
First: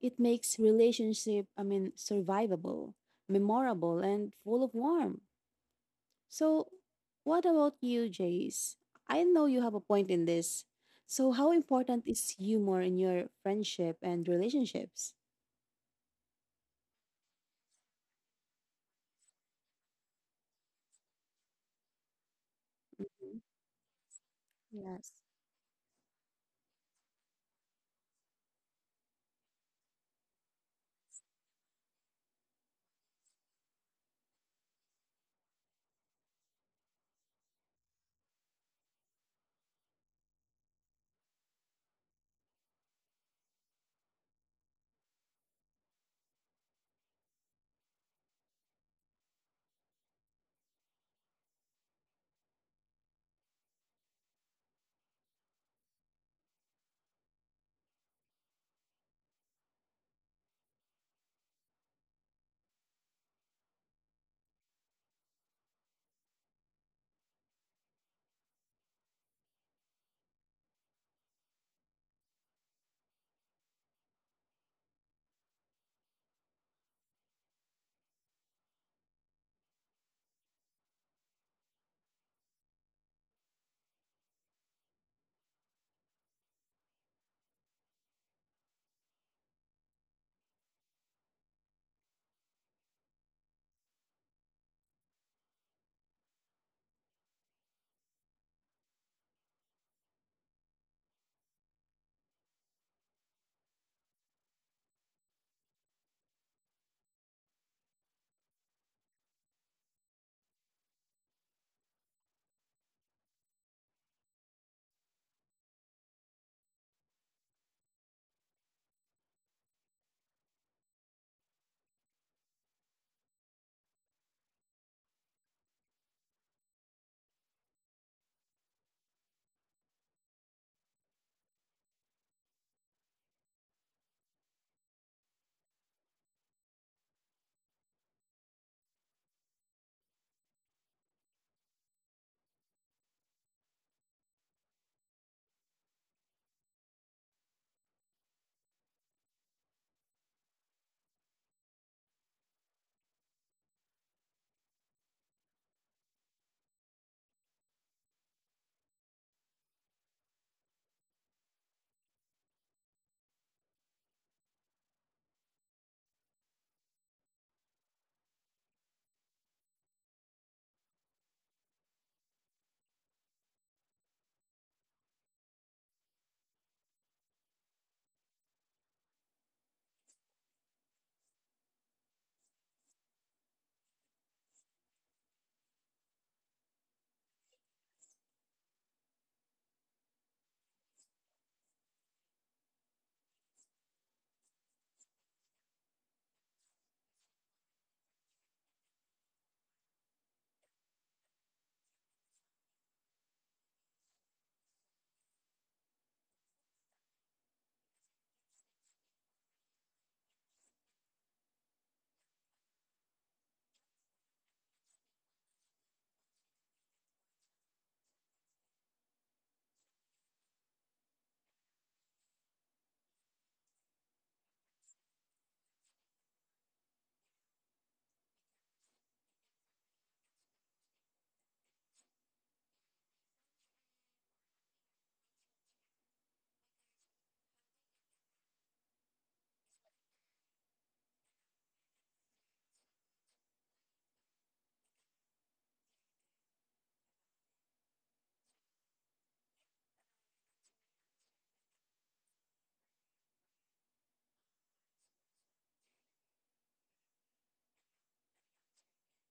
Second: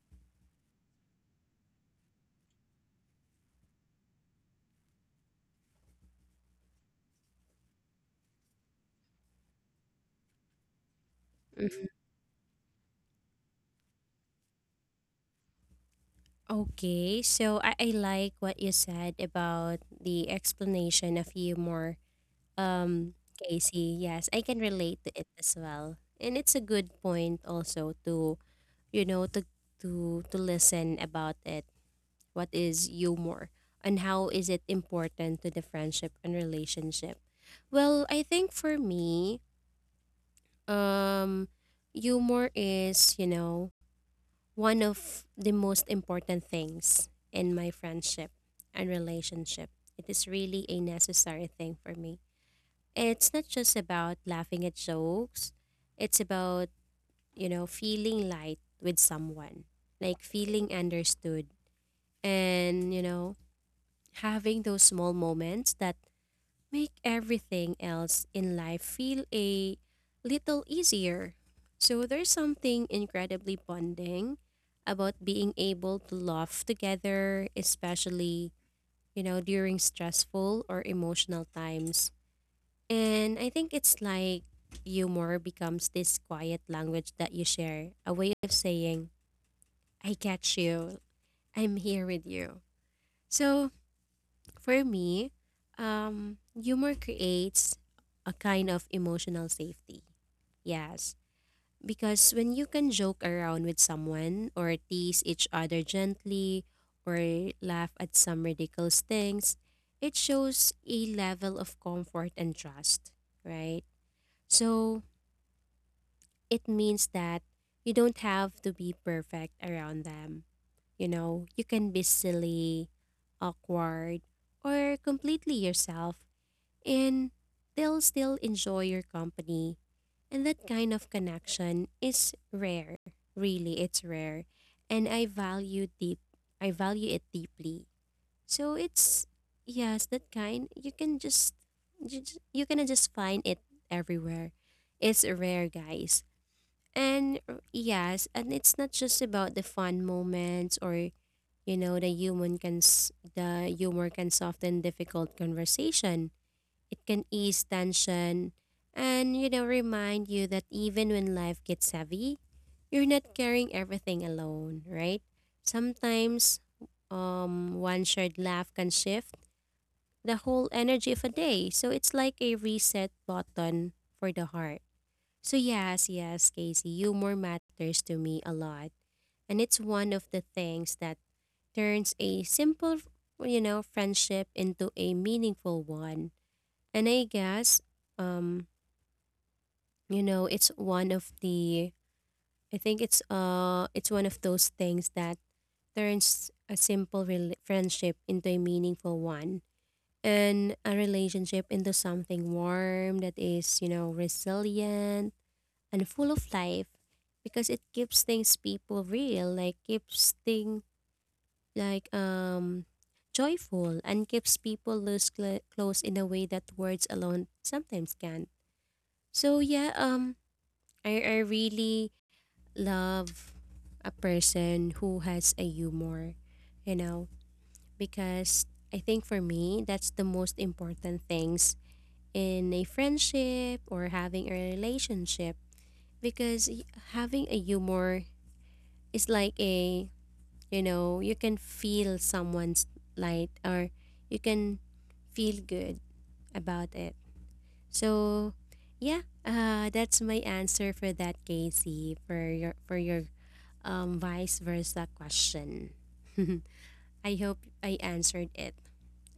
It makes relationship, I mean, survivable, memorable, and full of warmth. So, what about you, Jace? I know you have a point in this. So, how
Mhm.
important is humor in your friendship and relationships?
Okay. So I like what you said about the explanation of humor. Um, Casey, yes, I can relate to
Yes.
it as well. And it's a good point also to, you know, to listen about it. What is humor and how is it important to the friendship and relationship? Well, I think for me, um, humor is, you know, one of the most important things in my friendship and relationship. It is really a necessary thing for me. It's not just about laughing at jokes, it's about, you know, feeling light with someone, like feeling understood and, you know, having those small moments that make everything else in life feel a little easier. So there's something incredibly bonding about being able to laugh together, especially, you know, during stressful or emotional times. And I think it's like humor becomes this quiet language that you share, a way of saying, I catch you, I'm here with you. So for me, humor creates a kind of emotional safety. Yes. Because when you can joke around with someone or tease each other gently or laugh at some ridiculous things, it shows a level of comfort and trust, right? So it means that you don't have to be perfect around them. You know, you can be silly, awkward, or completely yourself and they'll still enjoy your company. And that kind of connection is rare. Really, it's rare. And I value it deeply. So it's, yes, that kind you can just you can just find it everywhere. It's rare, guys. And yes, and it's not just about the fun moments or, you know, the humor can soften difficult conversation, it can ease tension and, you know, remind you that even when life gets heavy, you're not carrying everything alone, right? Sometimes, one shared laugh can shift the whole energy of a day. So it's like a reset button for the heart. So, yes, yes, Casey, humor matters to me a lot. And it's one of the things that turns a simple, you know, friendship into a meaningful one. And I guess, um, you know, it's one of the I think it's it's one of those things that turns a simple friendship into a meaningful one and a relationship into something warm that is, you know, resilient and full of life because it keeps things people real, like keeps things like joyful and keeps people loose close in a way that words alone sometimes can't. So yeah, I really love a person who has a humor, you know, because I think for me, that's the most important things in a friendship or having a relationship because having a humor is like a, you know, you can feel someone's light or you can feel good about it. So, yeah, that's my answer for that, Casey, for your vice versa question. [LAUGHS] I hope I answered it,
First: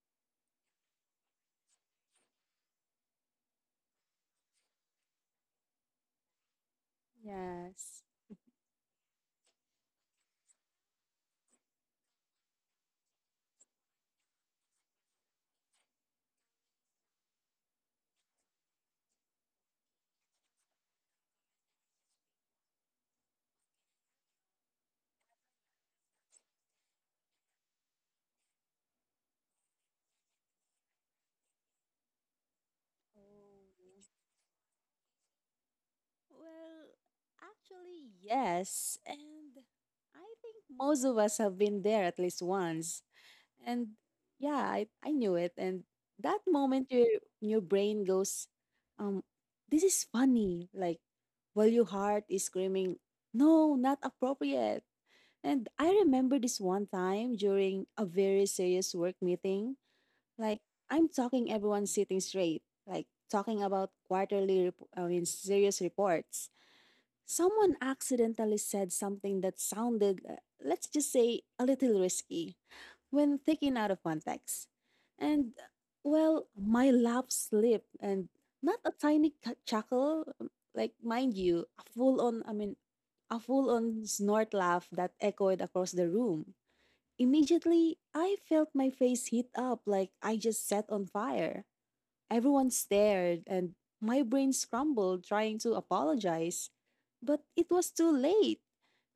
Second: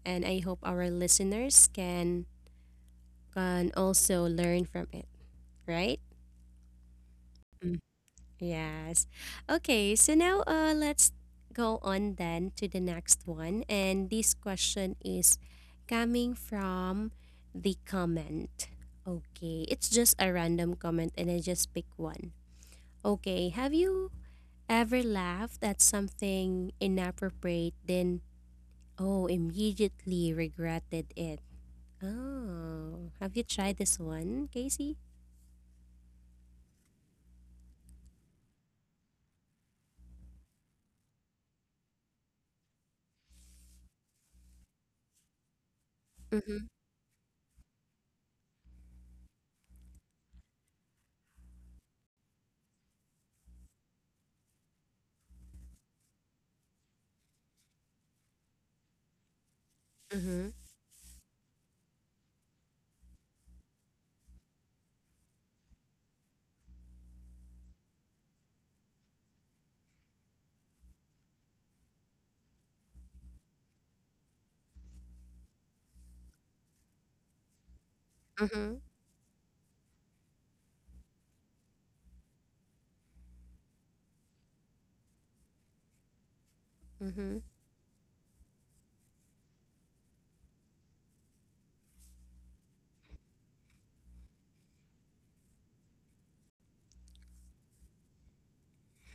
and I hope our listeners can also learn from it. Right? Mm.
Yes.
Yes. Okay. So now, let's go on then to the next one, and this question is coming from the comment. Okay, it's just a random comment, and I just pick one. Okay, have you ever laughed at something inappropriate then, oh, immediately regretted it. Oh, have you tried this
Oh,
one, Casey?
well, actually, yes. And I think most of us have been there at least once. And yeah, I knew it. And that
Mm-hmm.
moment your brain goes, um, this is funny. Like while your heart is screaming, no, not appropriate. And I remember this one time during a very serious work meeting.
Mm-hmm.
Like I'm talking everyone sitting straight, like talking about quarterly, I mean, serious reports. Someone accidentally said something that sounded, let's just say, a little risky when taken out of context. And well, my laugh slipped and
Mm-hmm.
not a tiny chuckle, like mind you, a full on, I mean, a full on snort laugh that echoed across the room. Immediately, I felt my face heat up like I just set on fire. Everyone stared and my brain scrambled trying to apologize, but it was too late.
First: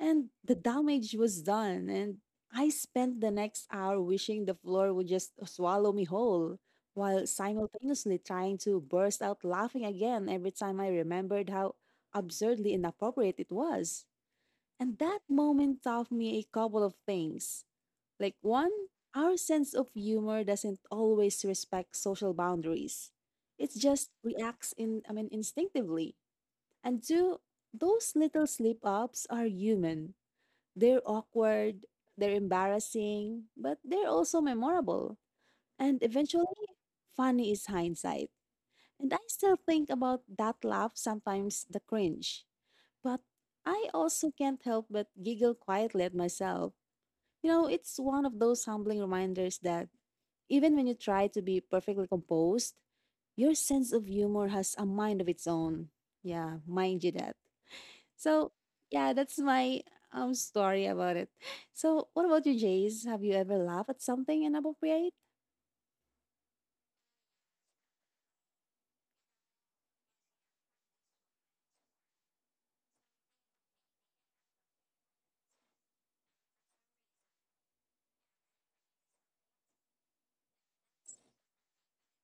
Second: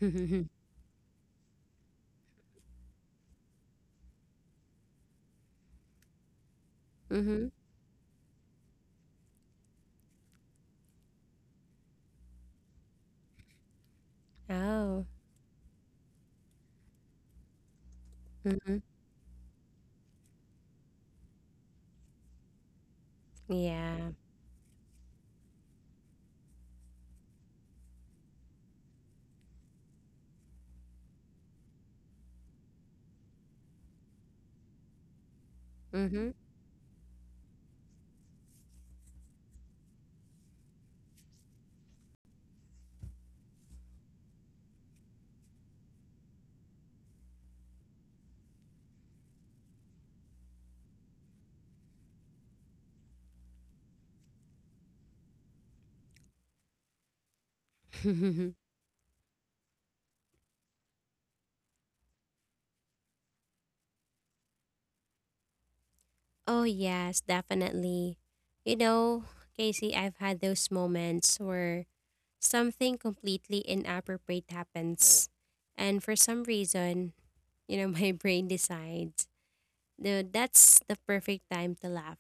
And
Mm-hmm.
the damage was done, and I spent the next hour wishing the floor would just swallow me whole,
[LAUGHS]
while
Mm-hmm.
simultaneously trying to burst out laughing again every time I remembered how absurdly inappropriate it was. And
Oh.
that moment taught me a couple of things. Like, one,
Mm-hmm.
our sense of humor doesn't always respect social boundaries, it
Yeah.
just reacts in, I mean, instinctively. And two, those little slip ups are human, they're awkward, they're embarrassing, but they're also memorable. And eventually, funny is hindsight. And I still think about that laugh, sometimes the cringe. But I also can't help but giggle quietly at myself. You know, it's one of those humbling reminders that even when you try to be perfectly composed, your sense of humor has a mind of its own. Yeah, mind you that.
Mm-hmm.
So yeah, that's my story about it. So what about you, Jace? Have you ever laughed at something inappropriate?
[LAUGHS] Oh yes, definitely. You know, Casey, I've had those moments where something completely inappropriate happens, and for some reason, you know, [LAUGHS] my brain decides, no, that's the perfect time to laugh.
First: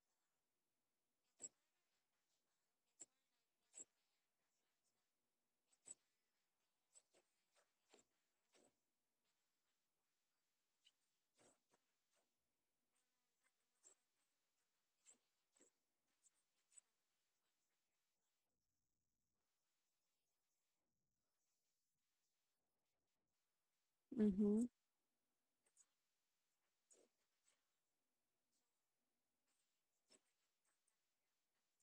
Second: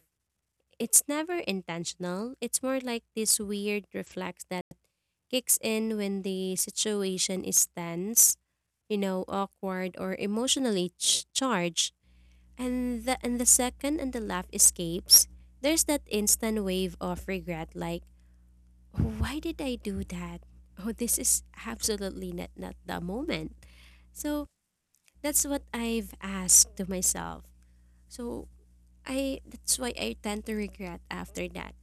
It's never intentional. It's more like this weird reflex that kicks in when the situation is tense, you know, awkward or emotionally charged. And the second and the laugh escapes, there's that instant wave of regret like, "Oh, why did I do that? Oh, this is absolutely not, not the moment." So
Mm-hmm.
that's what I've asked to myself. So I that's why I tend to regret after that.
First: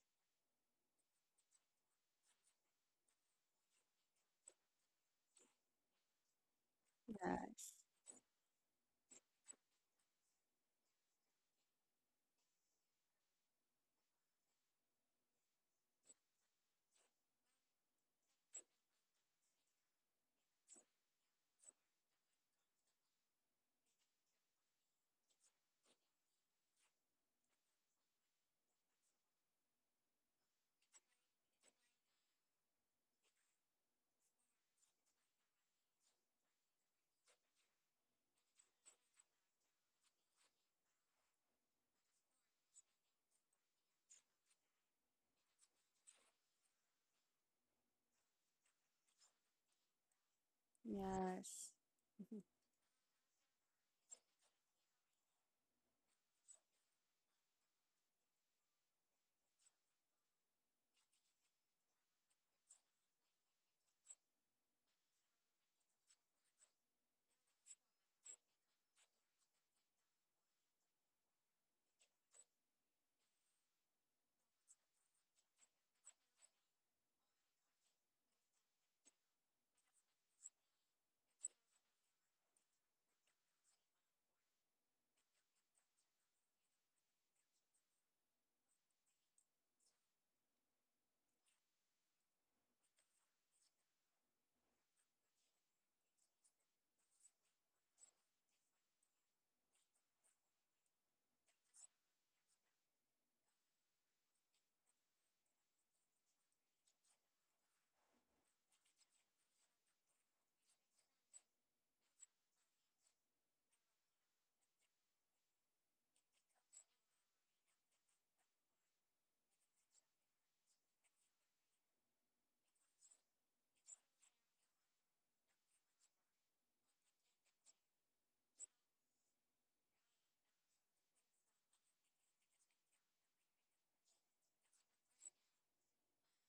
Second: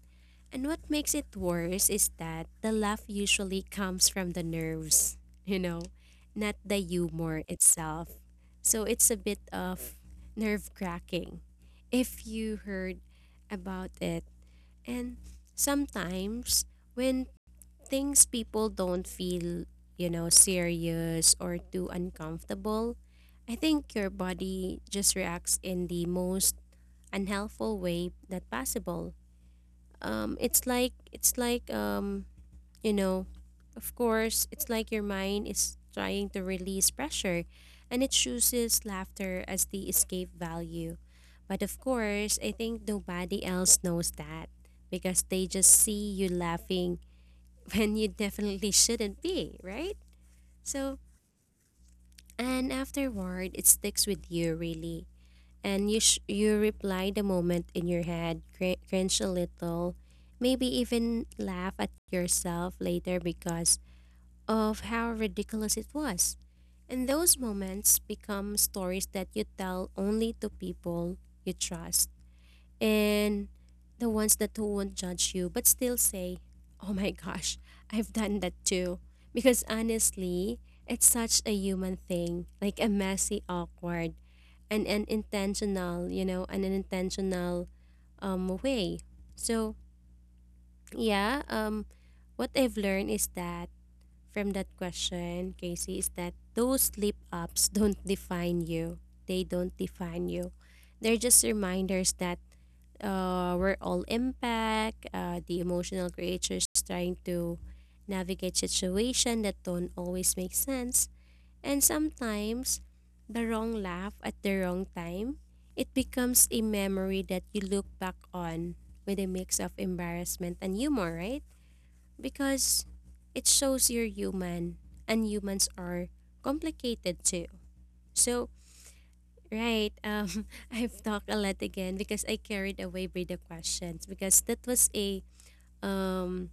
And what makes it worse is that the laugh usually comes from the nerves, [LAUGHS] you know, not the humor
Yes.
itself. So it's a bit of nerve cracking, if you heard about it. And sometimes when things people don't feel, you know, serious or too uncomfortable, I think your body just reacts in the most unhelpful way that possible. It's like, you know, of course, it's like your mind is trying to release pressure and it chooses laughter as the escape value. But of course, I think nobody else knows that, because they just see you laughing [LAUGHS] when you definitely shouldn't be, right? So,
Yes. Mhm.
and afterward it sticks with you really, and you reply the moment in your head, cringe a little, maybe even laugh at yourself later because of how ridiculous it was. And those moments become stories that you tell only to people you trust, and the ones that who won't judge you but still say, "Oh my gosh, I've done that too." Because honestly, it's such a human thing, like a messy, awkward, and an intentional, you know, an unintentional way. So yeah, what I've learned is that, from that question, Casey, is that those slip ups don't define you. They don't define you. They're just reminders that, we're all impact, the emotional creatures trying to navigate situation that don't always make sense. And sometimes the wrong laugh at the wrong time, it becomes a memory that you look back on with a mix of embarrassment and humor, right? Because it shows you're human and humans are complicated too. So, right. [LAUGHS] I've talked a lot again because I carried away by the questions because that was a um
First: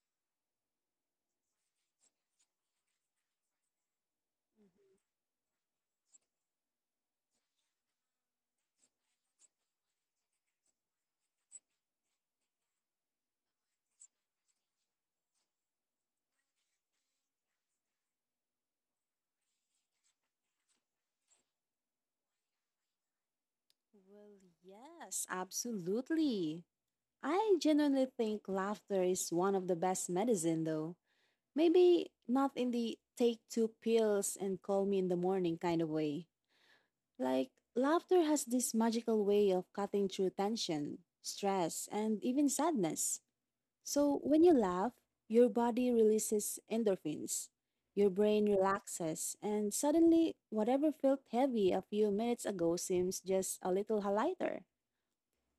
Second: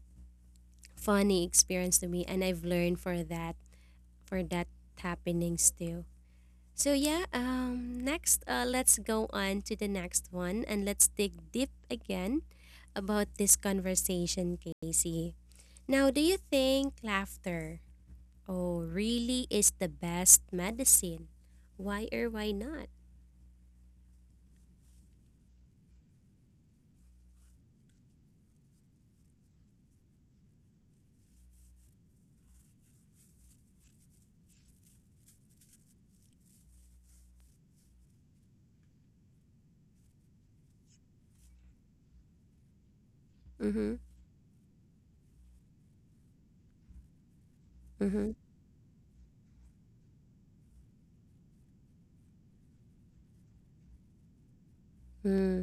funny experience to me and I've learned for that happenings too. So yeah, next, let's go on to the next one and let's dig deep again about this conversation, Casey. Now, do you think laughter, oh, really is the best medicine? Why or why not?
Well, yes, absolutely. I genuinely think laughter is one of the best medicine though. Maybe not in the take two pills and call me in the morning kind of way. Like, laughter has this magical way of cutting through tension, stress, and even sadness.
Mhm.
So, when you laugh, your body releases endorphins, your
Mhm.
brain relaxes, and suddenly whatever felt heavy a few minutes ago seems just a little lighter.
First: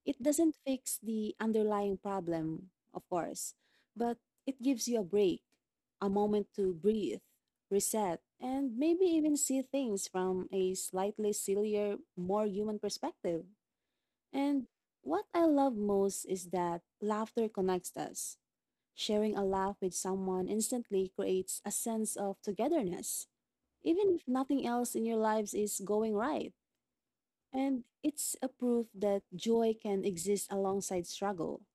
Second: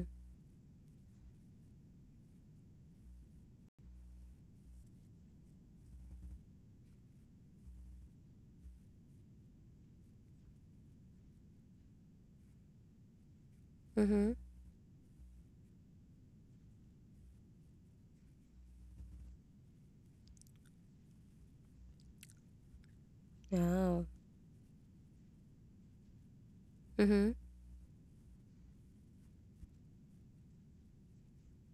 It doesn't fix the underlying problem, of course, but it gives you a break, a moment to breathe, reset, and maybe even see things from a slightly sillier, more human perspective.
Mhm.
And what I love most is that laughter connects us. Sharing a laugh with someone instantly creates a sense of togetherness,
Oh.
even if nothing else in your lives is going right.
Mhm.
And it's a proof that joy can exist alongside struggle,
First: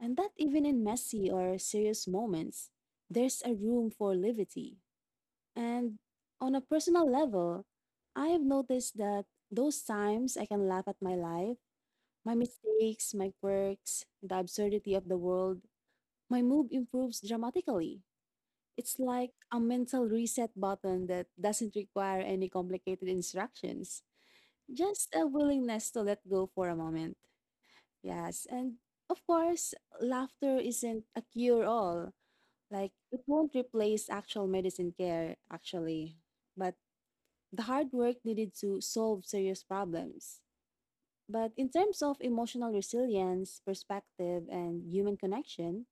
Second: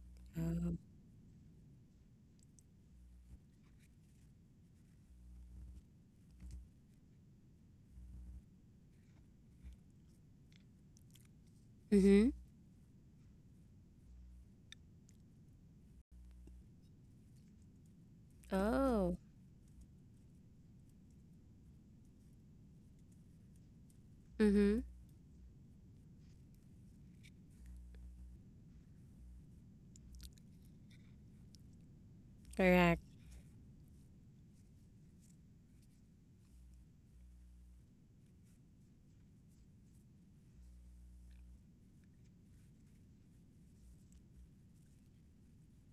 and that even
Oh.
in messy or serious moments, there's a room for levity. And on a personal level, I have noticed that those times I can laugh at my life,
Mhm.
my mistakes, my quirks, the absurdity of the world, my mood improves dramatically. It's
Oh.
like a mental reset button that doesn't require any complicated instructions,
Mhm.
just a willingness to let go for a moment. Yes, and of course, laughter isn't a cure all. Like,
Correct.
it won't replace actual medicine care, actually, but the hard work needed to solve serious problems. But in terms of emotional resilience, perspective, and human connection,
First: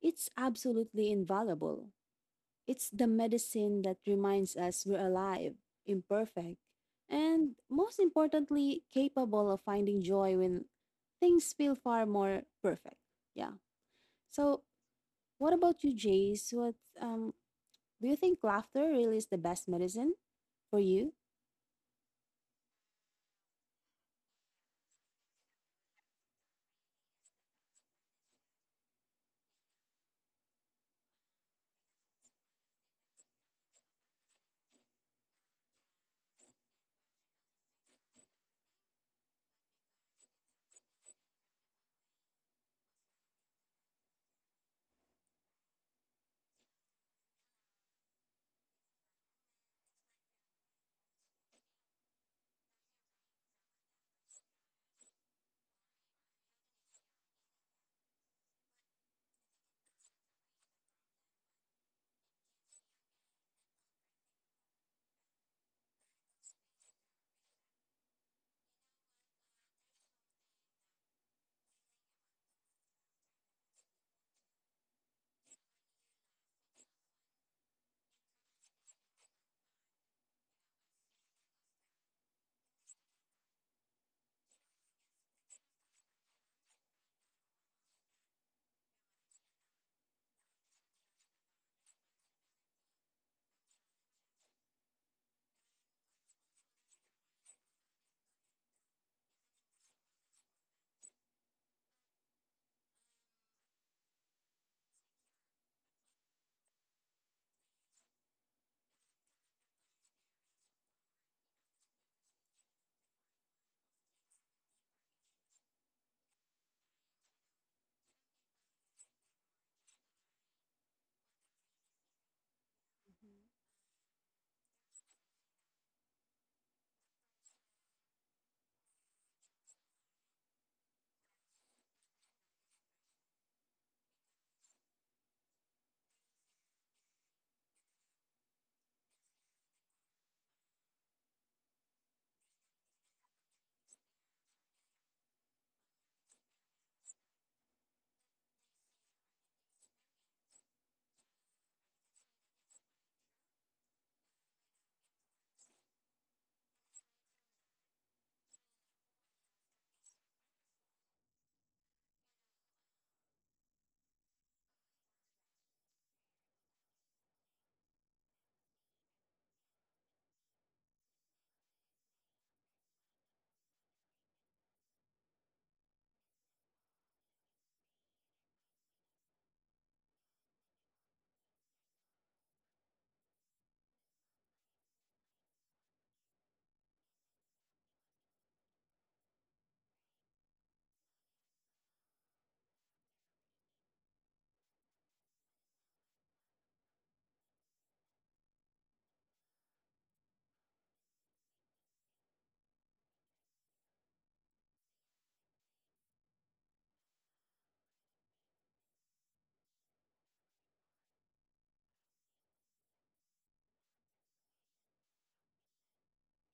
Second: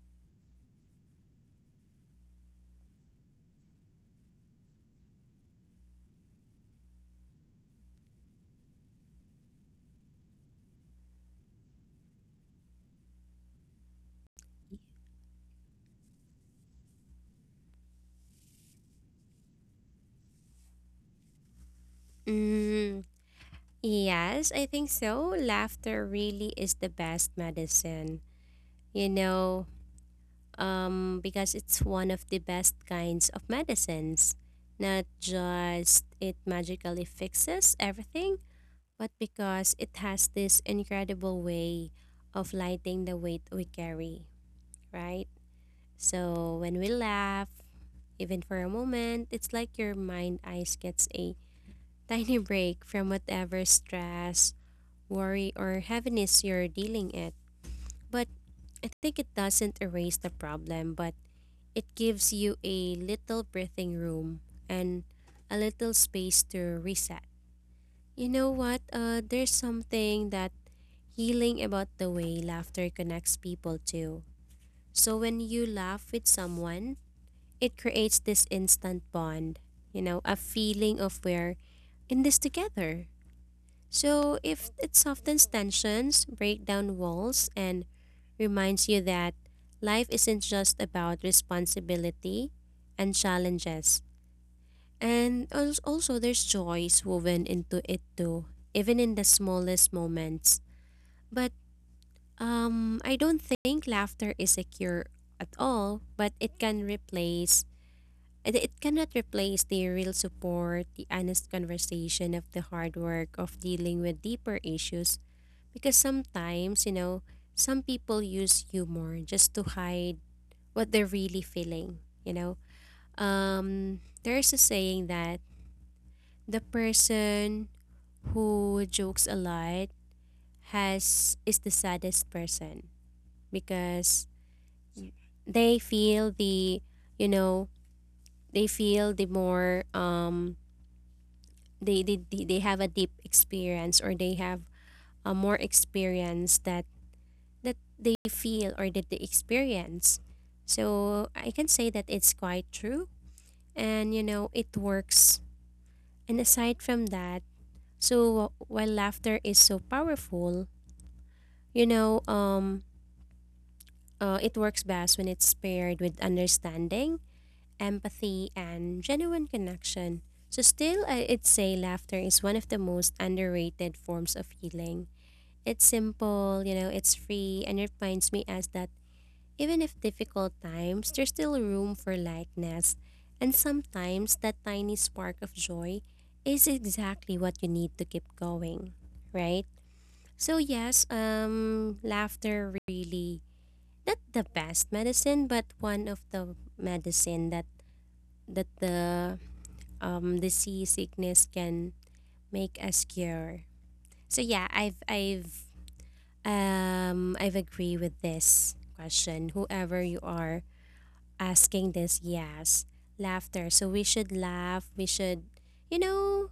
it's absolutely invaluable. It's the medicine that reminds us we're alive, imperfect, and most importantly, capable of finding joy when things feel far more perfect. Yeah. So, what about you, Jace? What, um, do you think laughter really is the best medicine for you?
Mm, yes, I think so. Laughter really is the best medicine, you know, because it's one of the best kinds of medicines. Not just it magically fixes everything, but because it has this incredible way of lighting the weight we carry, right? So when we laugh, even for a moment, it's like your mind eyes gets a [LAUGHS] tiny break from whatever stress, worry, or heaviness you're dealing it. But I think it doesn't erase the problem, but it gives you a little breathing room and a little space to reset. You know what? There's something that healing about the way laughter connects people too. So when you laugh with someone, it creates this instant bond, you know, a feeling of we're in this together. So if it softens tensions, break down walls, and reminds you that life isn't just about responsibility and challenges. And also, there's joys woven into it too, even in the smallest moments. But I don't think laughter is a cure at all, but it can replace it cannot replace the real support, the honest conversation of the hard work of dealing with deeper issues. Because sometimes, you know, some people use humor just to hide what they're really feeling, you know. There's a saying that the person who jokes a lot has is the saddest person because they feel the, you know, they feel the more they they have a deep experience or they have a more experience that that they feel or that they experience. So I can say that it's quite true and you know it works. And aside from that, so while laughter is so powerful, you know it works best when it's paired with understanding, empathy and genuine connection. So still, I'd say laughter is one of the most underrated forms of healing. It's simple, you know, it's free, and it reminds me as that even if difficult times, there's still room for lightness. And sometimes that tiny spark of joy is exactly what you need to keep going, right? So yes, laughter really, not the best medicine, but one of the medicine that that the disease sickness can make us cure. So yeah, I've I've agree with this question. Whoever you are asking this, yes, laughter. So we should laugh. We should, you know,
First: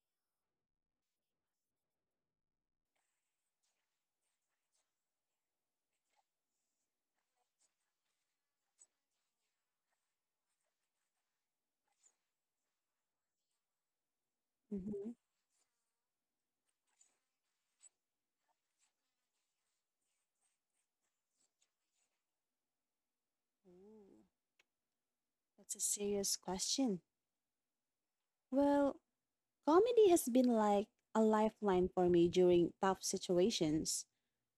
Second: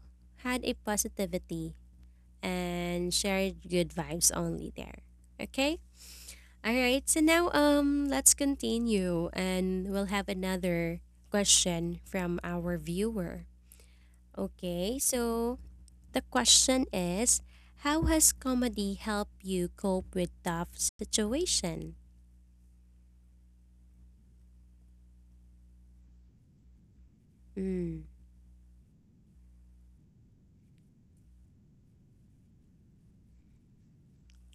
had a positivity and share good vibes only there. Okay. All right. So now, let's continue, and we'll have another question from our viewer. Okay.
Mm-hmm.
So the question is, how has comedy helped you cope with tough situation?
Ooh, that's a serious question.
Mm.
Well, comedy has been like a lifeline for me during tough situations.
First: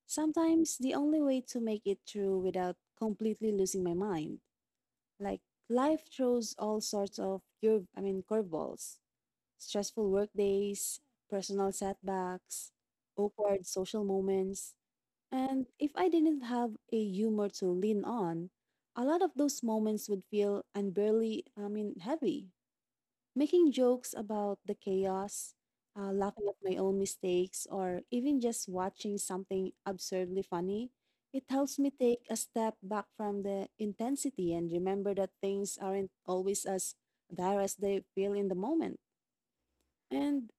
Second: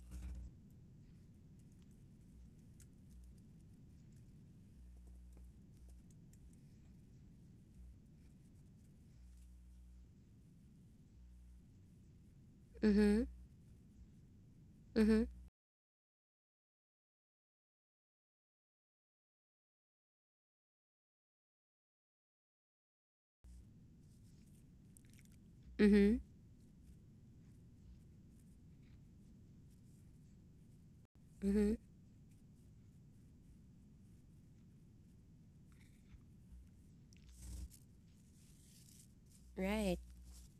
Sometimes the only way to make it through without completely losing my mind. Like, life throws all sorts of curve I mean curveballs. Stressful work days, personal setbacks,
Mhm.
awkward social moments.
Mhm.
And if I didn't have a humor to lean on, a lot of those moments would feel unbearably I mean heavy. Making jokes about the chaos,
Mhm.
laughing at my own mistakes, or even just watching something absurdly funny, it
Mhm.
helps me take a step back from the intensity and remember that things aren't always as dire as they feel in the moment.
Right.
And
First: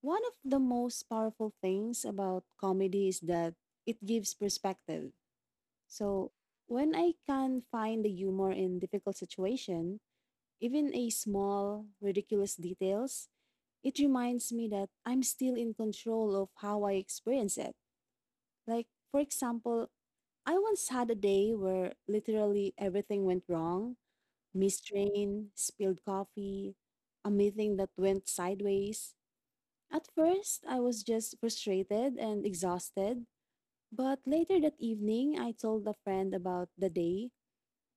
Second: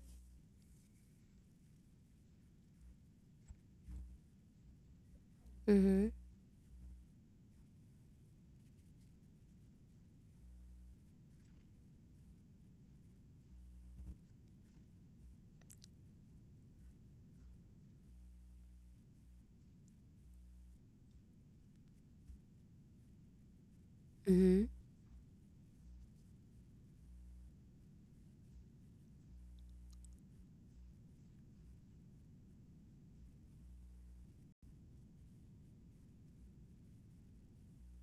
one of the most powerful things about comedy is that it gives perspective.
Mhm.
So when I can find the humor in difficult situation, even a small ridiculous details, it reminds me that I'm still in control of how I experience it. Like, for example, I once had a day where literally everything went wrong,
Mhm.
missed train, spilled coffee, a meeting that went sideways. At first, I was just frustrated and exhausted. But later that evening, I told a friend about the day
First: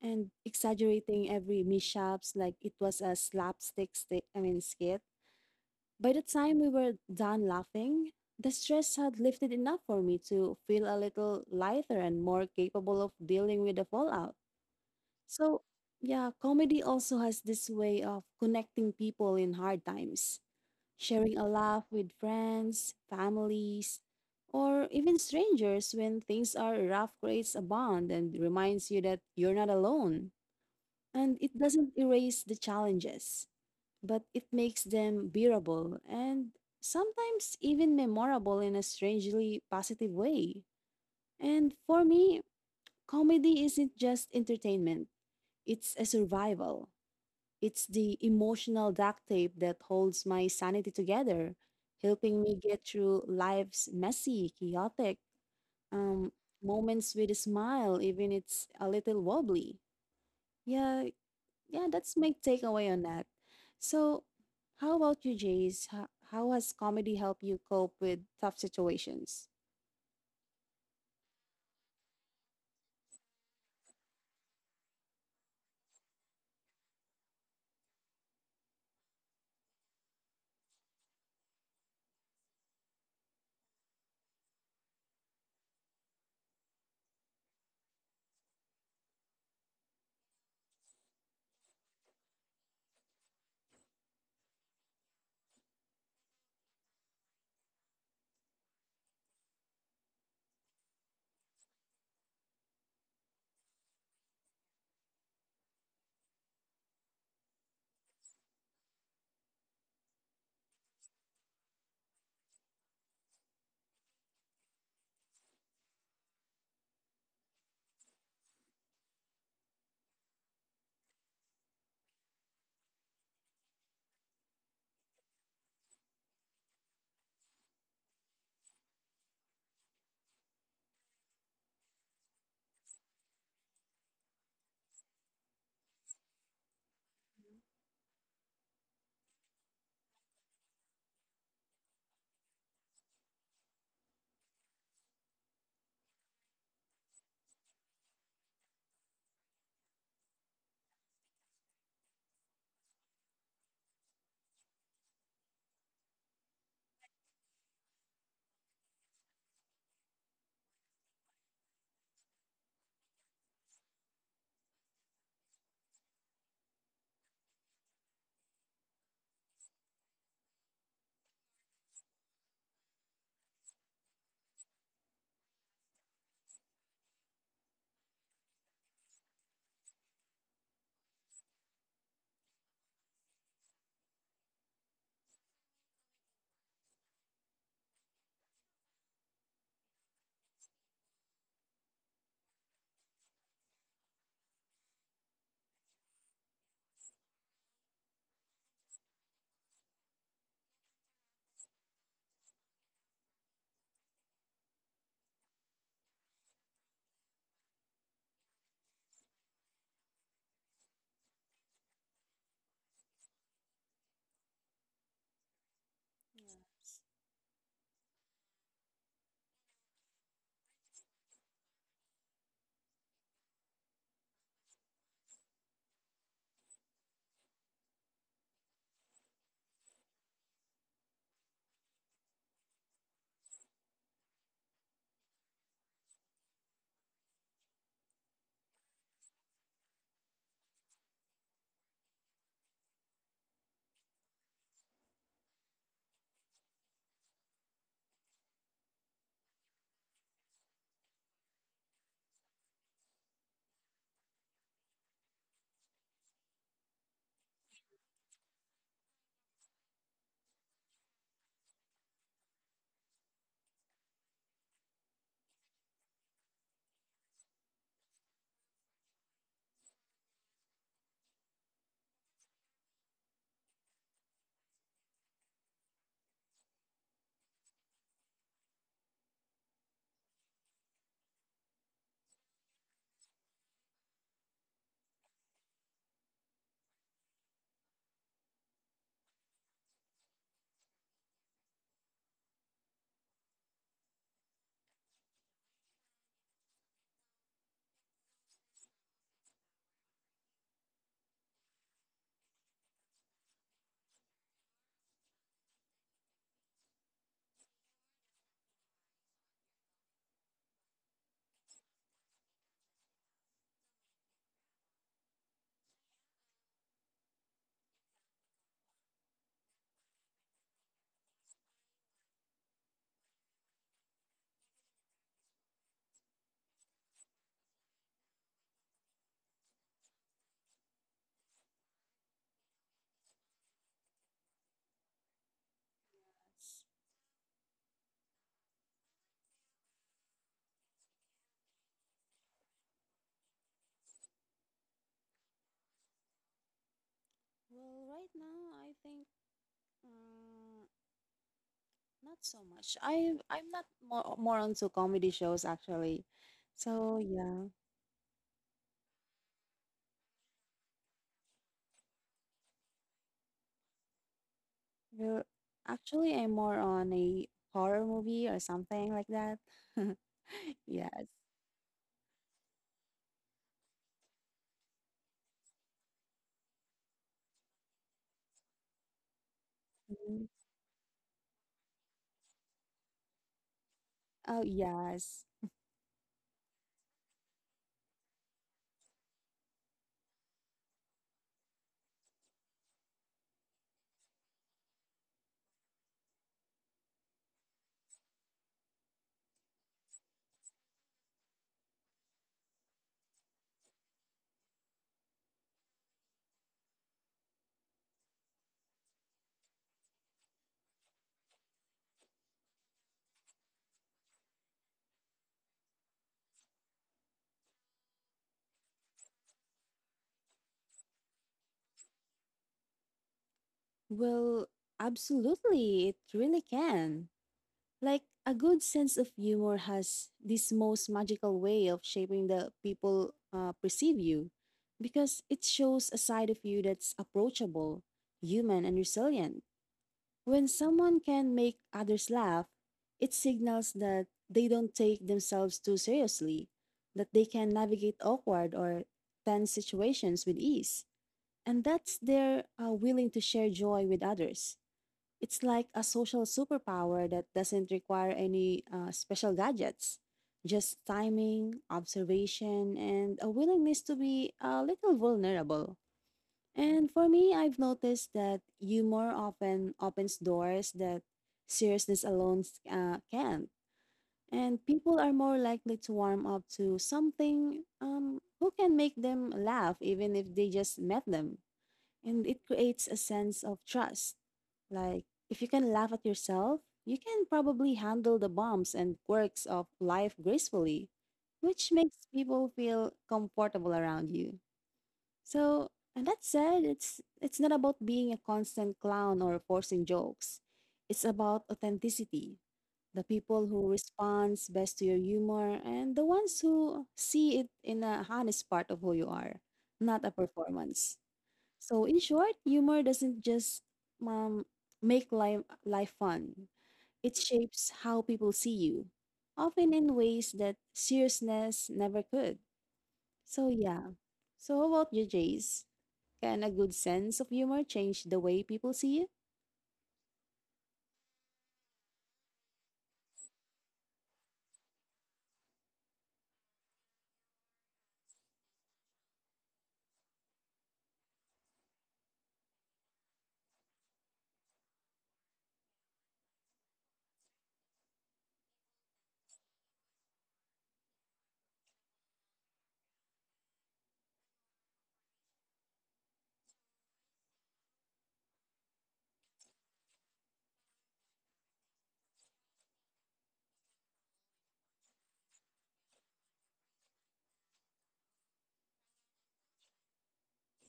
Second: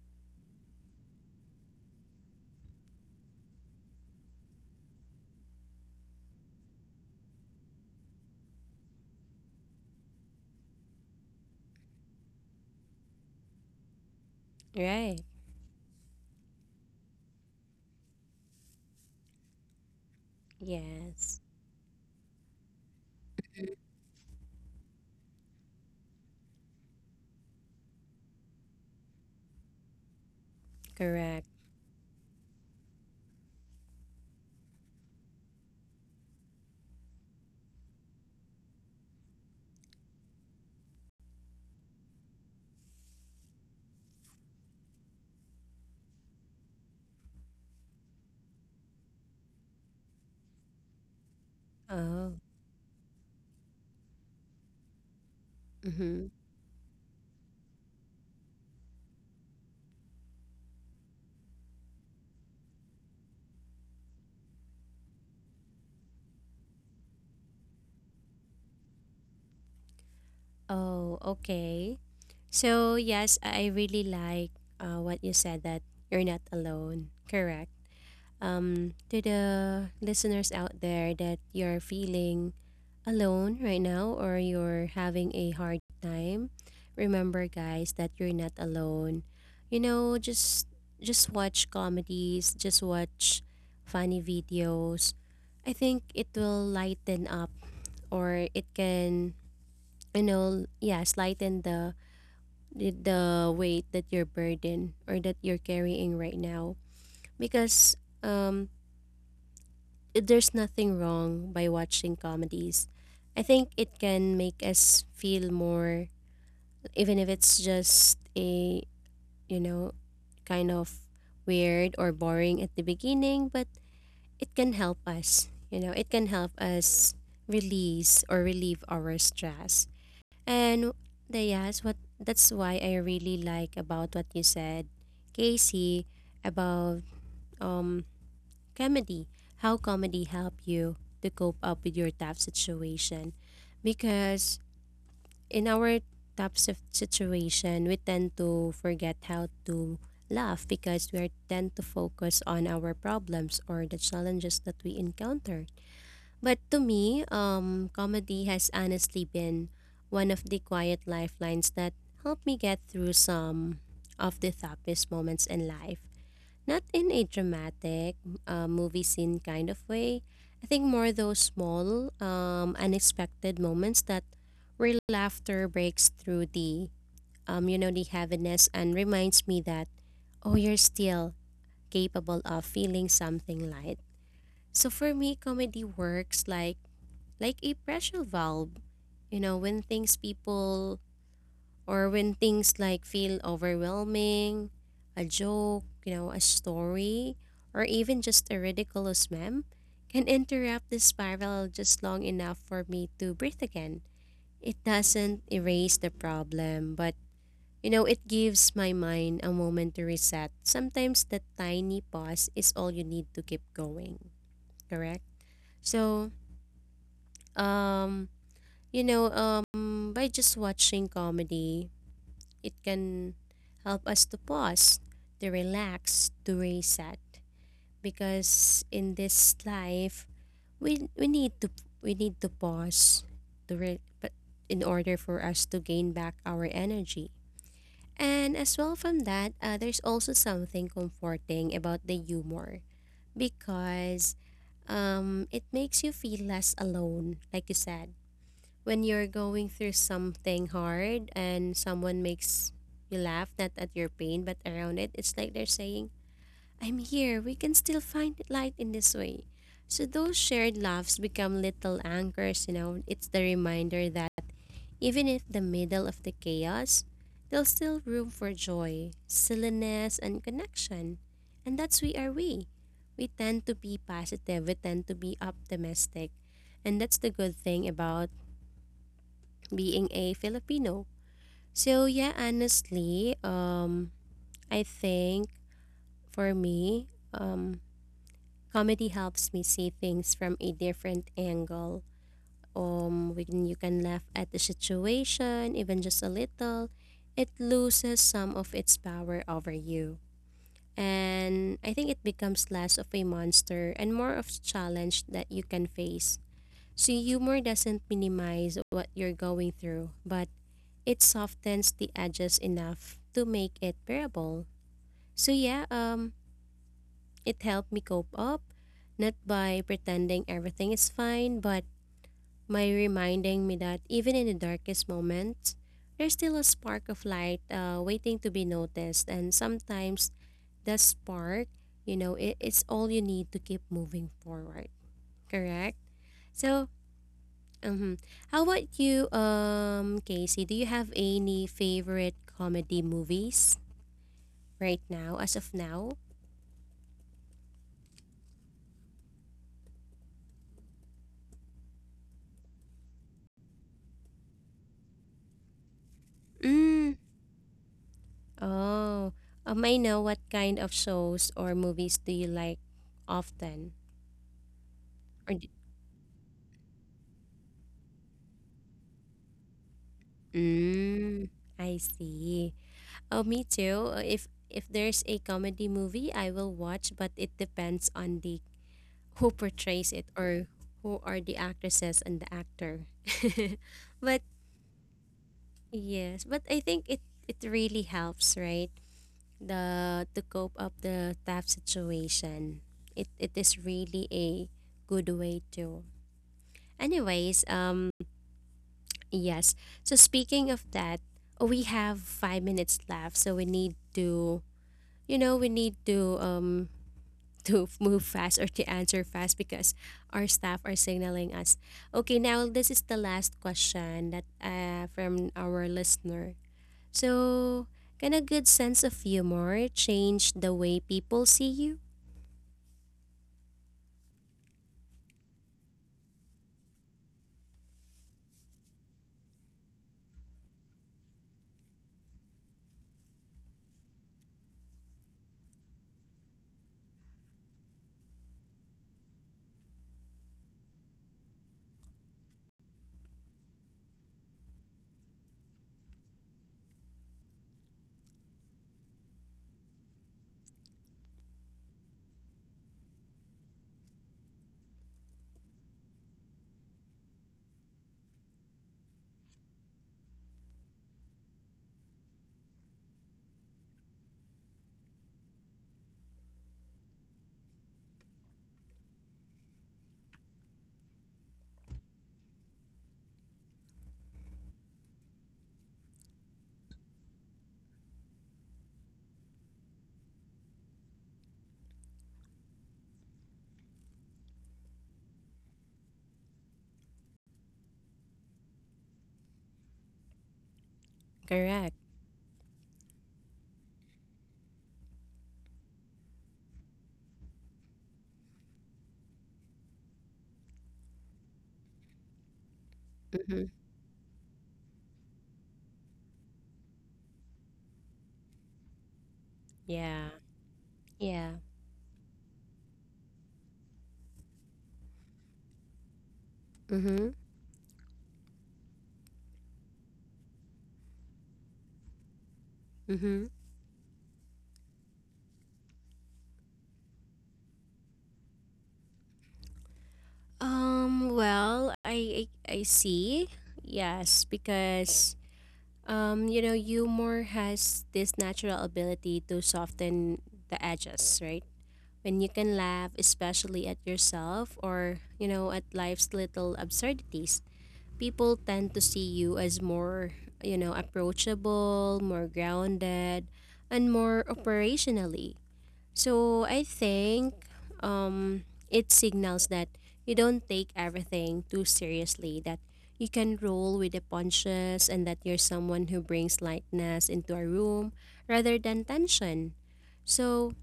and exaggerating every mishaps like it was a I mean skit. By the time we were done laughing, the stress had lifted enough for me to feel a little lighter and more capable of dealing with the fallout.
Right.
So, yeah, comedy also has this way of connecting people in hard times, sharing
Yes.
a laugh with friends, families, or even strangers when things are rough creates a bond and reminds you that you're not alone. And
Correct.
it doesn't erase the challenges but it makes them bearable and sometimes even memorable in a strangely positive way. And for me, comedy isn't just entertainment, it's a survival. It's the emotional duct tape that holds my sanity together,
Oh.
helping me get through life's messy, chaotic, um,
Mhm.
moments with a smile, even it's a little wobbly. Yeah, yeah, that's my takeaway on that. So, how about you, Jace? How has comedy helped you cope with tough situations?
Oh, okay. So, yes, I really like, what you said that you're not alone. Correct. To the listeners out there that you're feeling alone right now or you're having a hard time, remember guys that you're not alone. You know, just watch comedies, just watch funny videos. I think it will lighten up or it can yes, lighten the weight that you're burden or that you're carrying right now because um there's nothing wrong by watching comedies. I think it can make us feel more even if it's just a, you know, kind of weird or boring at the beginning, but it can help us. You know, it can help us release or relieve our stress. And the yes, what that's why I really like about what you said, Casey, about um comedy. How comedy help you to cope up with your tough situation. Because in our situation, we tend to forget how to laugh because we are tend to focus on our problems or the challenges that we encounter. But to me, comedy has honestly been one of the quiet lifelines that helped me get through some of the toughest moments in life. Not in a dramatic movie scene kind of way. I think more those small, unexpected moments that where laughter breaks through the the heaviness and reminds me that, oh, you're still capable of feeling something light. So for me, comedy works like a pressure valve you know when things people or when things like feel overwhelming, a joke, you know, a story, or even just a ridiculous meme can interrupt the spiral just long enough for me to breathe again. It doesn't erase the problem, but you know, it gives my mind a moment to reset. Sometimes that tiny pause is all you need to keep going, correct? So, um, by just watching comedy, it can help us to pause, to relax, to reset. Because in this life, we we need to we need to pause, to re- but in order for us to gain back our energy. And as well from that, there's also something comforting about the humor because it makes you feel less alone, like you said when you're going through something hard and someone makes you laugh, not at your pain, but around it, it's like they're saying, I'm here, we can still find light in this way. So those shared laughs become little anchors, you know. It's the reminder that even in the middle of the chaos, there's still room for joy, silliness, and connection. And that's we are we. We tend to be positive, we tend to be optimistic. And that's the good thing about being a Filipino. So yeah, honestly, I think for me, um, comedy helps me see things from a different angle. When you can laugh at the situation, even just a little, it loses some of its power over you. And I think it becomes less of a monster and more of a challenge that you can face. So humor doesn't minimize what you're going through, but it softens the edges enough to make it bearable. So yeah, it helped me cope up, not by pretending everything is fine, but by reminding me that even in the darkest moments, there's still a spark of light waiting to be noticed, and sometimes that spark, it's all you need to keep moving forward. Correct. So, um, how about you, Casey? Do you have any favorite comedy movies right now, as of now?
Well, right now I think, mm, not so much. I'm not more onto comedy shows actually. So,
Mm.
yeah,
Oh, I know what kind of shows or movies do you like often?
we're,
Or d
actually, I'm more on a horror movie or something like that. [LAUGHS] Yes.
mm, I see. Oh, me too. If there's a comedy movie, I will watch, but it depends on the who portrays it
Mhm.
or who are the actresses and the actor. [LAUGHS] But
Oh, yes.
yes, but I think it really helps, right? The to cope up the tough situation. It is really a good way to. Anyways, yes. So speaking of that, we have 5 minutes left, so we need to you know, we need to [LAUGHS] move fast or to answer fast because our staff are signaling us. Okay, now this is the last question that from our listener. So, can a good sense of humor change the way people see you?
Well, absolutely. It really can. Like, a good sense of humor has this most magical way of shaping the people perceive you because it shows a side of you that's approachable, human, and resilient. When someone can make others laugh, it signals that they don't take themselves too seriously, that they can navigate awkward or tense situations with ease, and that they're willing to share joy with others. It's like a social superpower that doesn't require any special gadgets, just timing, observation, and a willingness to be a little vulnerable. And for me, I've noticed that humor often opens doors that seriousness alone can't. And people are more likely to warm up to something who can make them laugh, even if they just met them, and it creates a sense of trust. Like, if you can laugh at yourself, you can probably handle the bumps and quirks of life gracefully, which
Correct.
makes people feel comfortable around you. So, and that said, it's not about being a constant clown or forcing jokes. It's about authenticity. The people
Mm-hmm.
who responds best to your humor and the ones who see it in a honest part of who you are, not a
Yeah.
performance.
Yeah.
So in short, humor doesn't just, um, make life fun.
Mm-hmm.
It shapes how people see you, often in ways that seriousness never could.
Mm-hmm.
So yeah. So how about you, Jace? Can a good sense of humor change the way people see you?
Well, I see. Yes, because you know, humor has this natural ability to soften the edges, right? When you can laugh, especially at yourself or, you know, at life's little absurdities, people tend to see you as more, you know, approachable, more grounded, and more operationally. So I think um, it signals that you don't take everything too seriously, that you can roll with the punches, and that you're someone who brings lightness into a room rather than tension. So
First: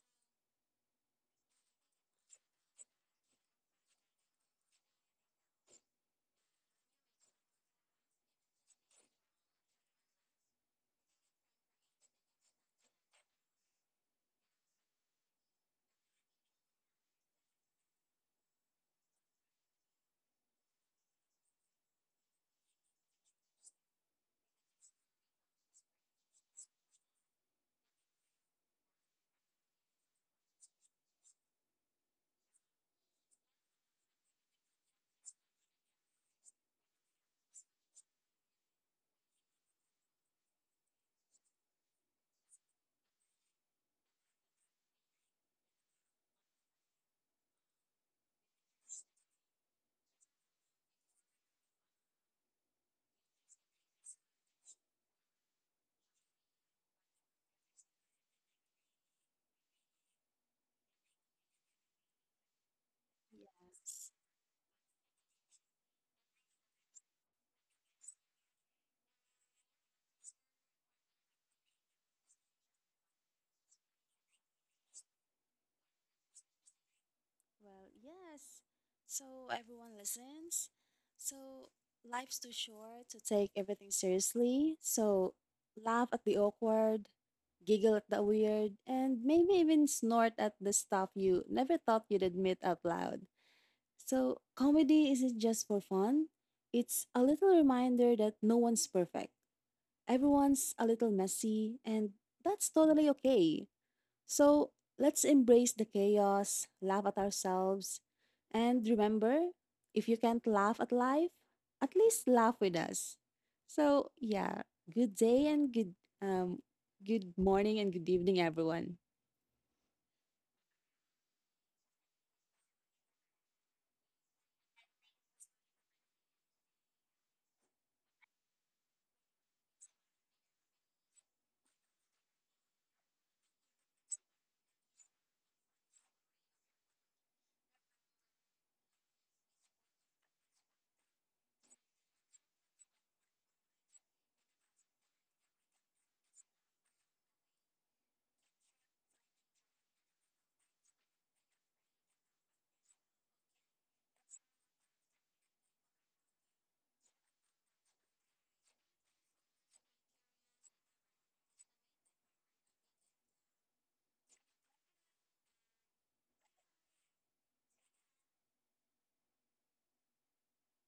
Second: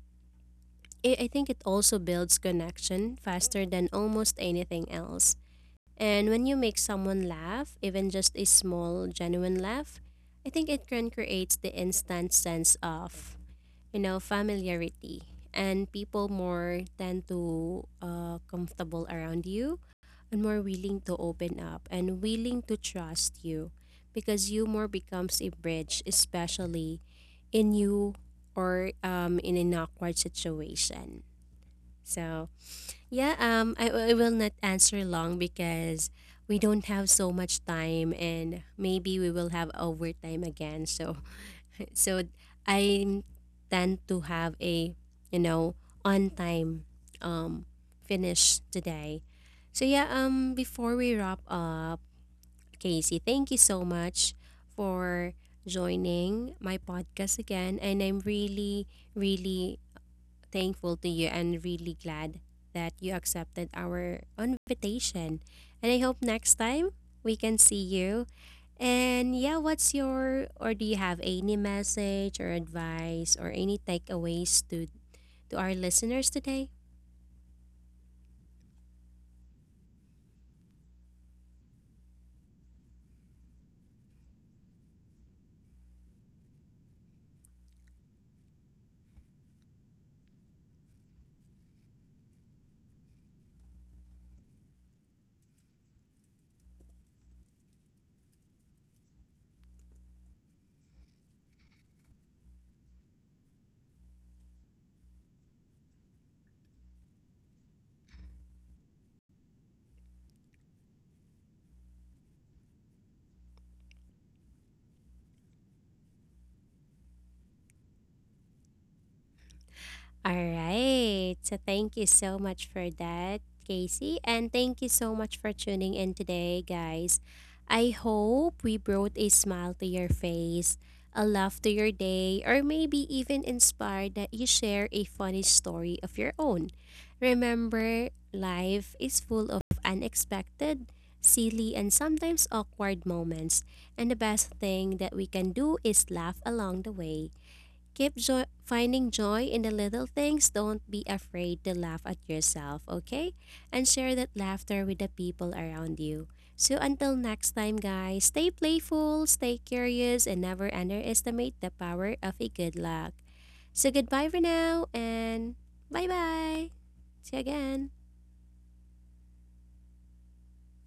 I think it also builds connection faster than almost anything else. And when you make someone laugh, even just a small, genuine laugh, I think it can create the instant sense of you know, familiarity. And people more tend to comfortable around you and more willing to open up and willing to trust you because you more becomes a bridge, especially in you or in an awkward situation. So yeah, I will not answer long because we don't have so much time and maybe we will have overtime again. So so I tend to have a, you know, on time um finish today. So yeah, before we wrap up, Casey, thank you so much for joining my podcast again and I'm really thankful to you and really glad that you accepted
Yes.
our invitation. And I hope next time we can see you and yeah, what's your or do you have any message or advice or any takeaways to our listeners today?
Well, yes. So everyone listens. So life's too short to take everything seriously. So laugh at the awkward, giggle at the weird, and maybe even snort at the stuff you never thought you'd admit out loud. So comedy isn't just for fun. It's a little reminder that no one's perfect. Everyone's a little messy, and that's totally okay. So let's embrace the chaos, laugh at ourselves, and remember, if you can't laugh at life, at least laugh with us. So, yeah, good day and um good morning and good evening everyone.
All right. So thank you so much for that, Casey. And thank you so much for tuning in today, guys. I hope we brought a smile to your face, a laugh to your day, or maybe even inspired that you share a funny story of your own. Remember, life is full of unexpected, silly, and sometimes awkward moments. And the best thing that we can do is laugh along the way. Keep joy, finding joy in the little things. Don't be afraid to laugh at yourself, okay? And share that laughter with the people around you. So until next time, guys, stay playful, stay curious, and never underestimate the power of a good luck. So goodbye for now, and bye bye. See you again.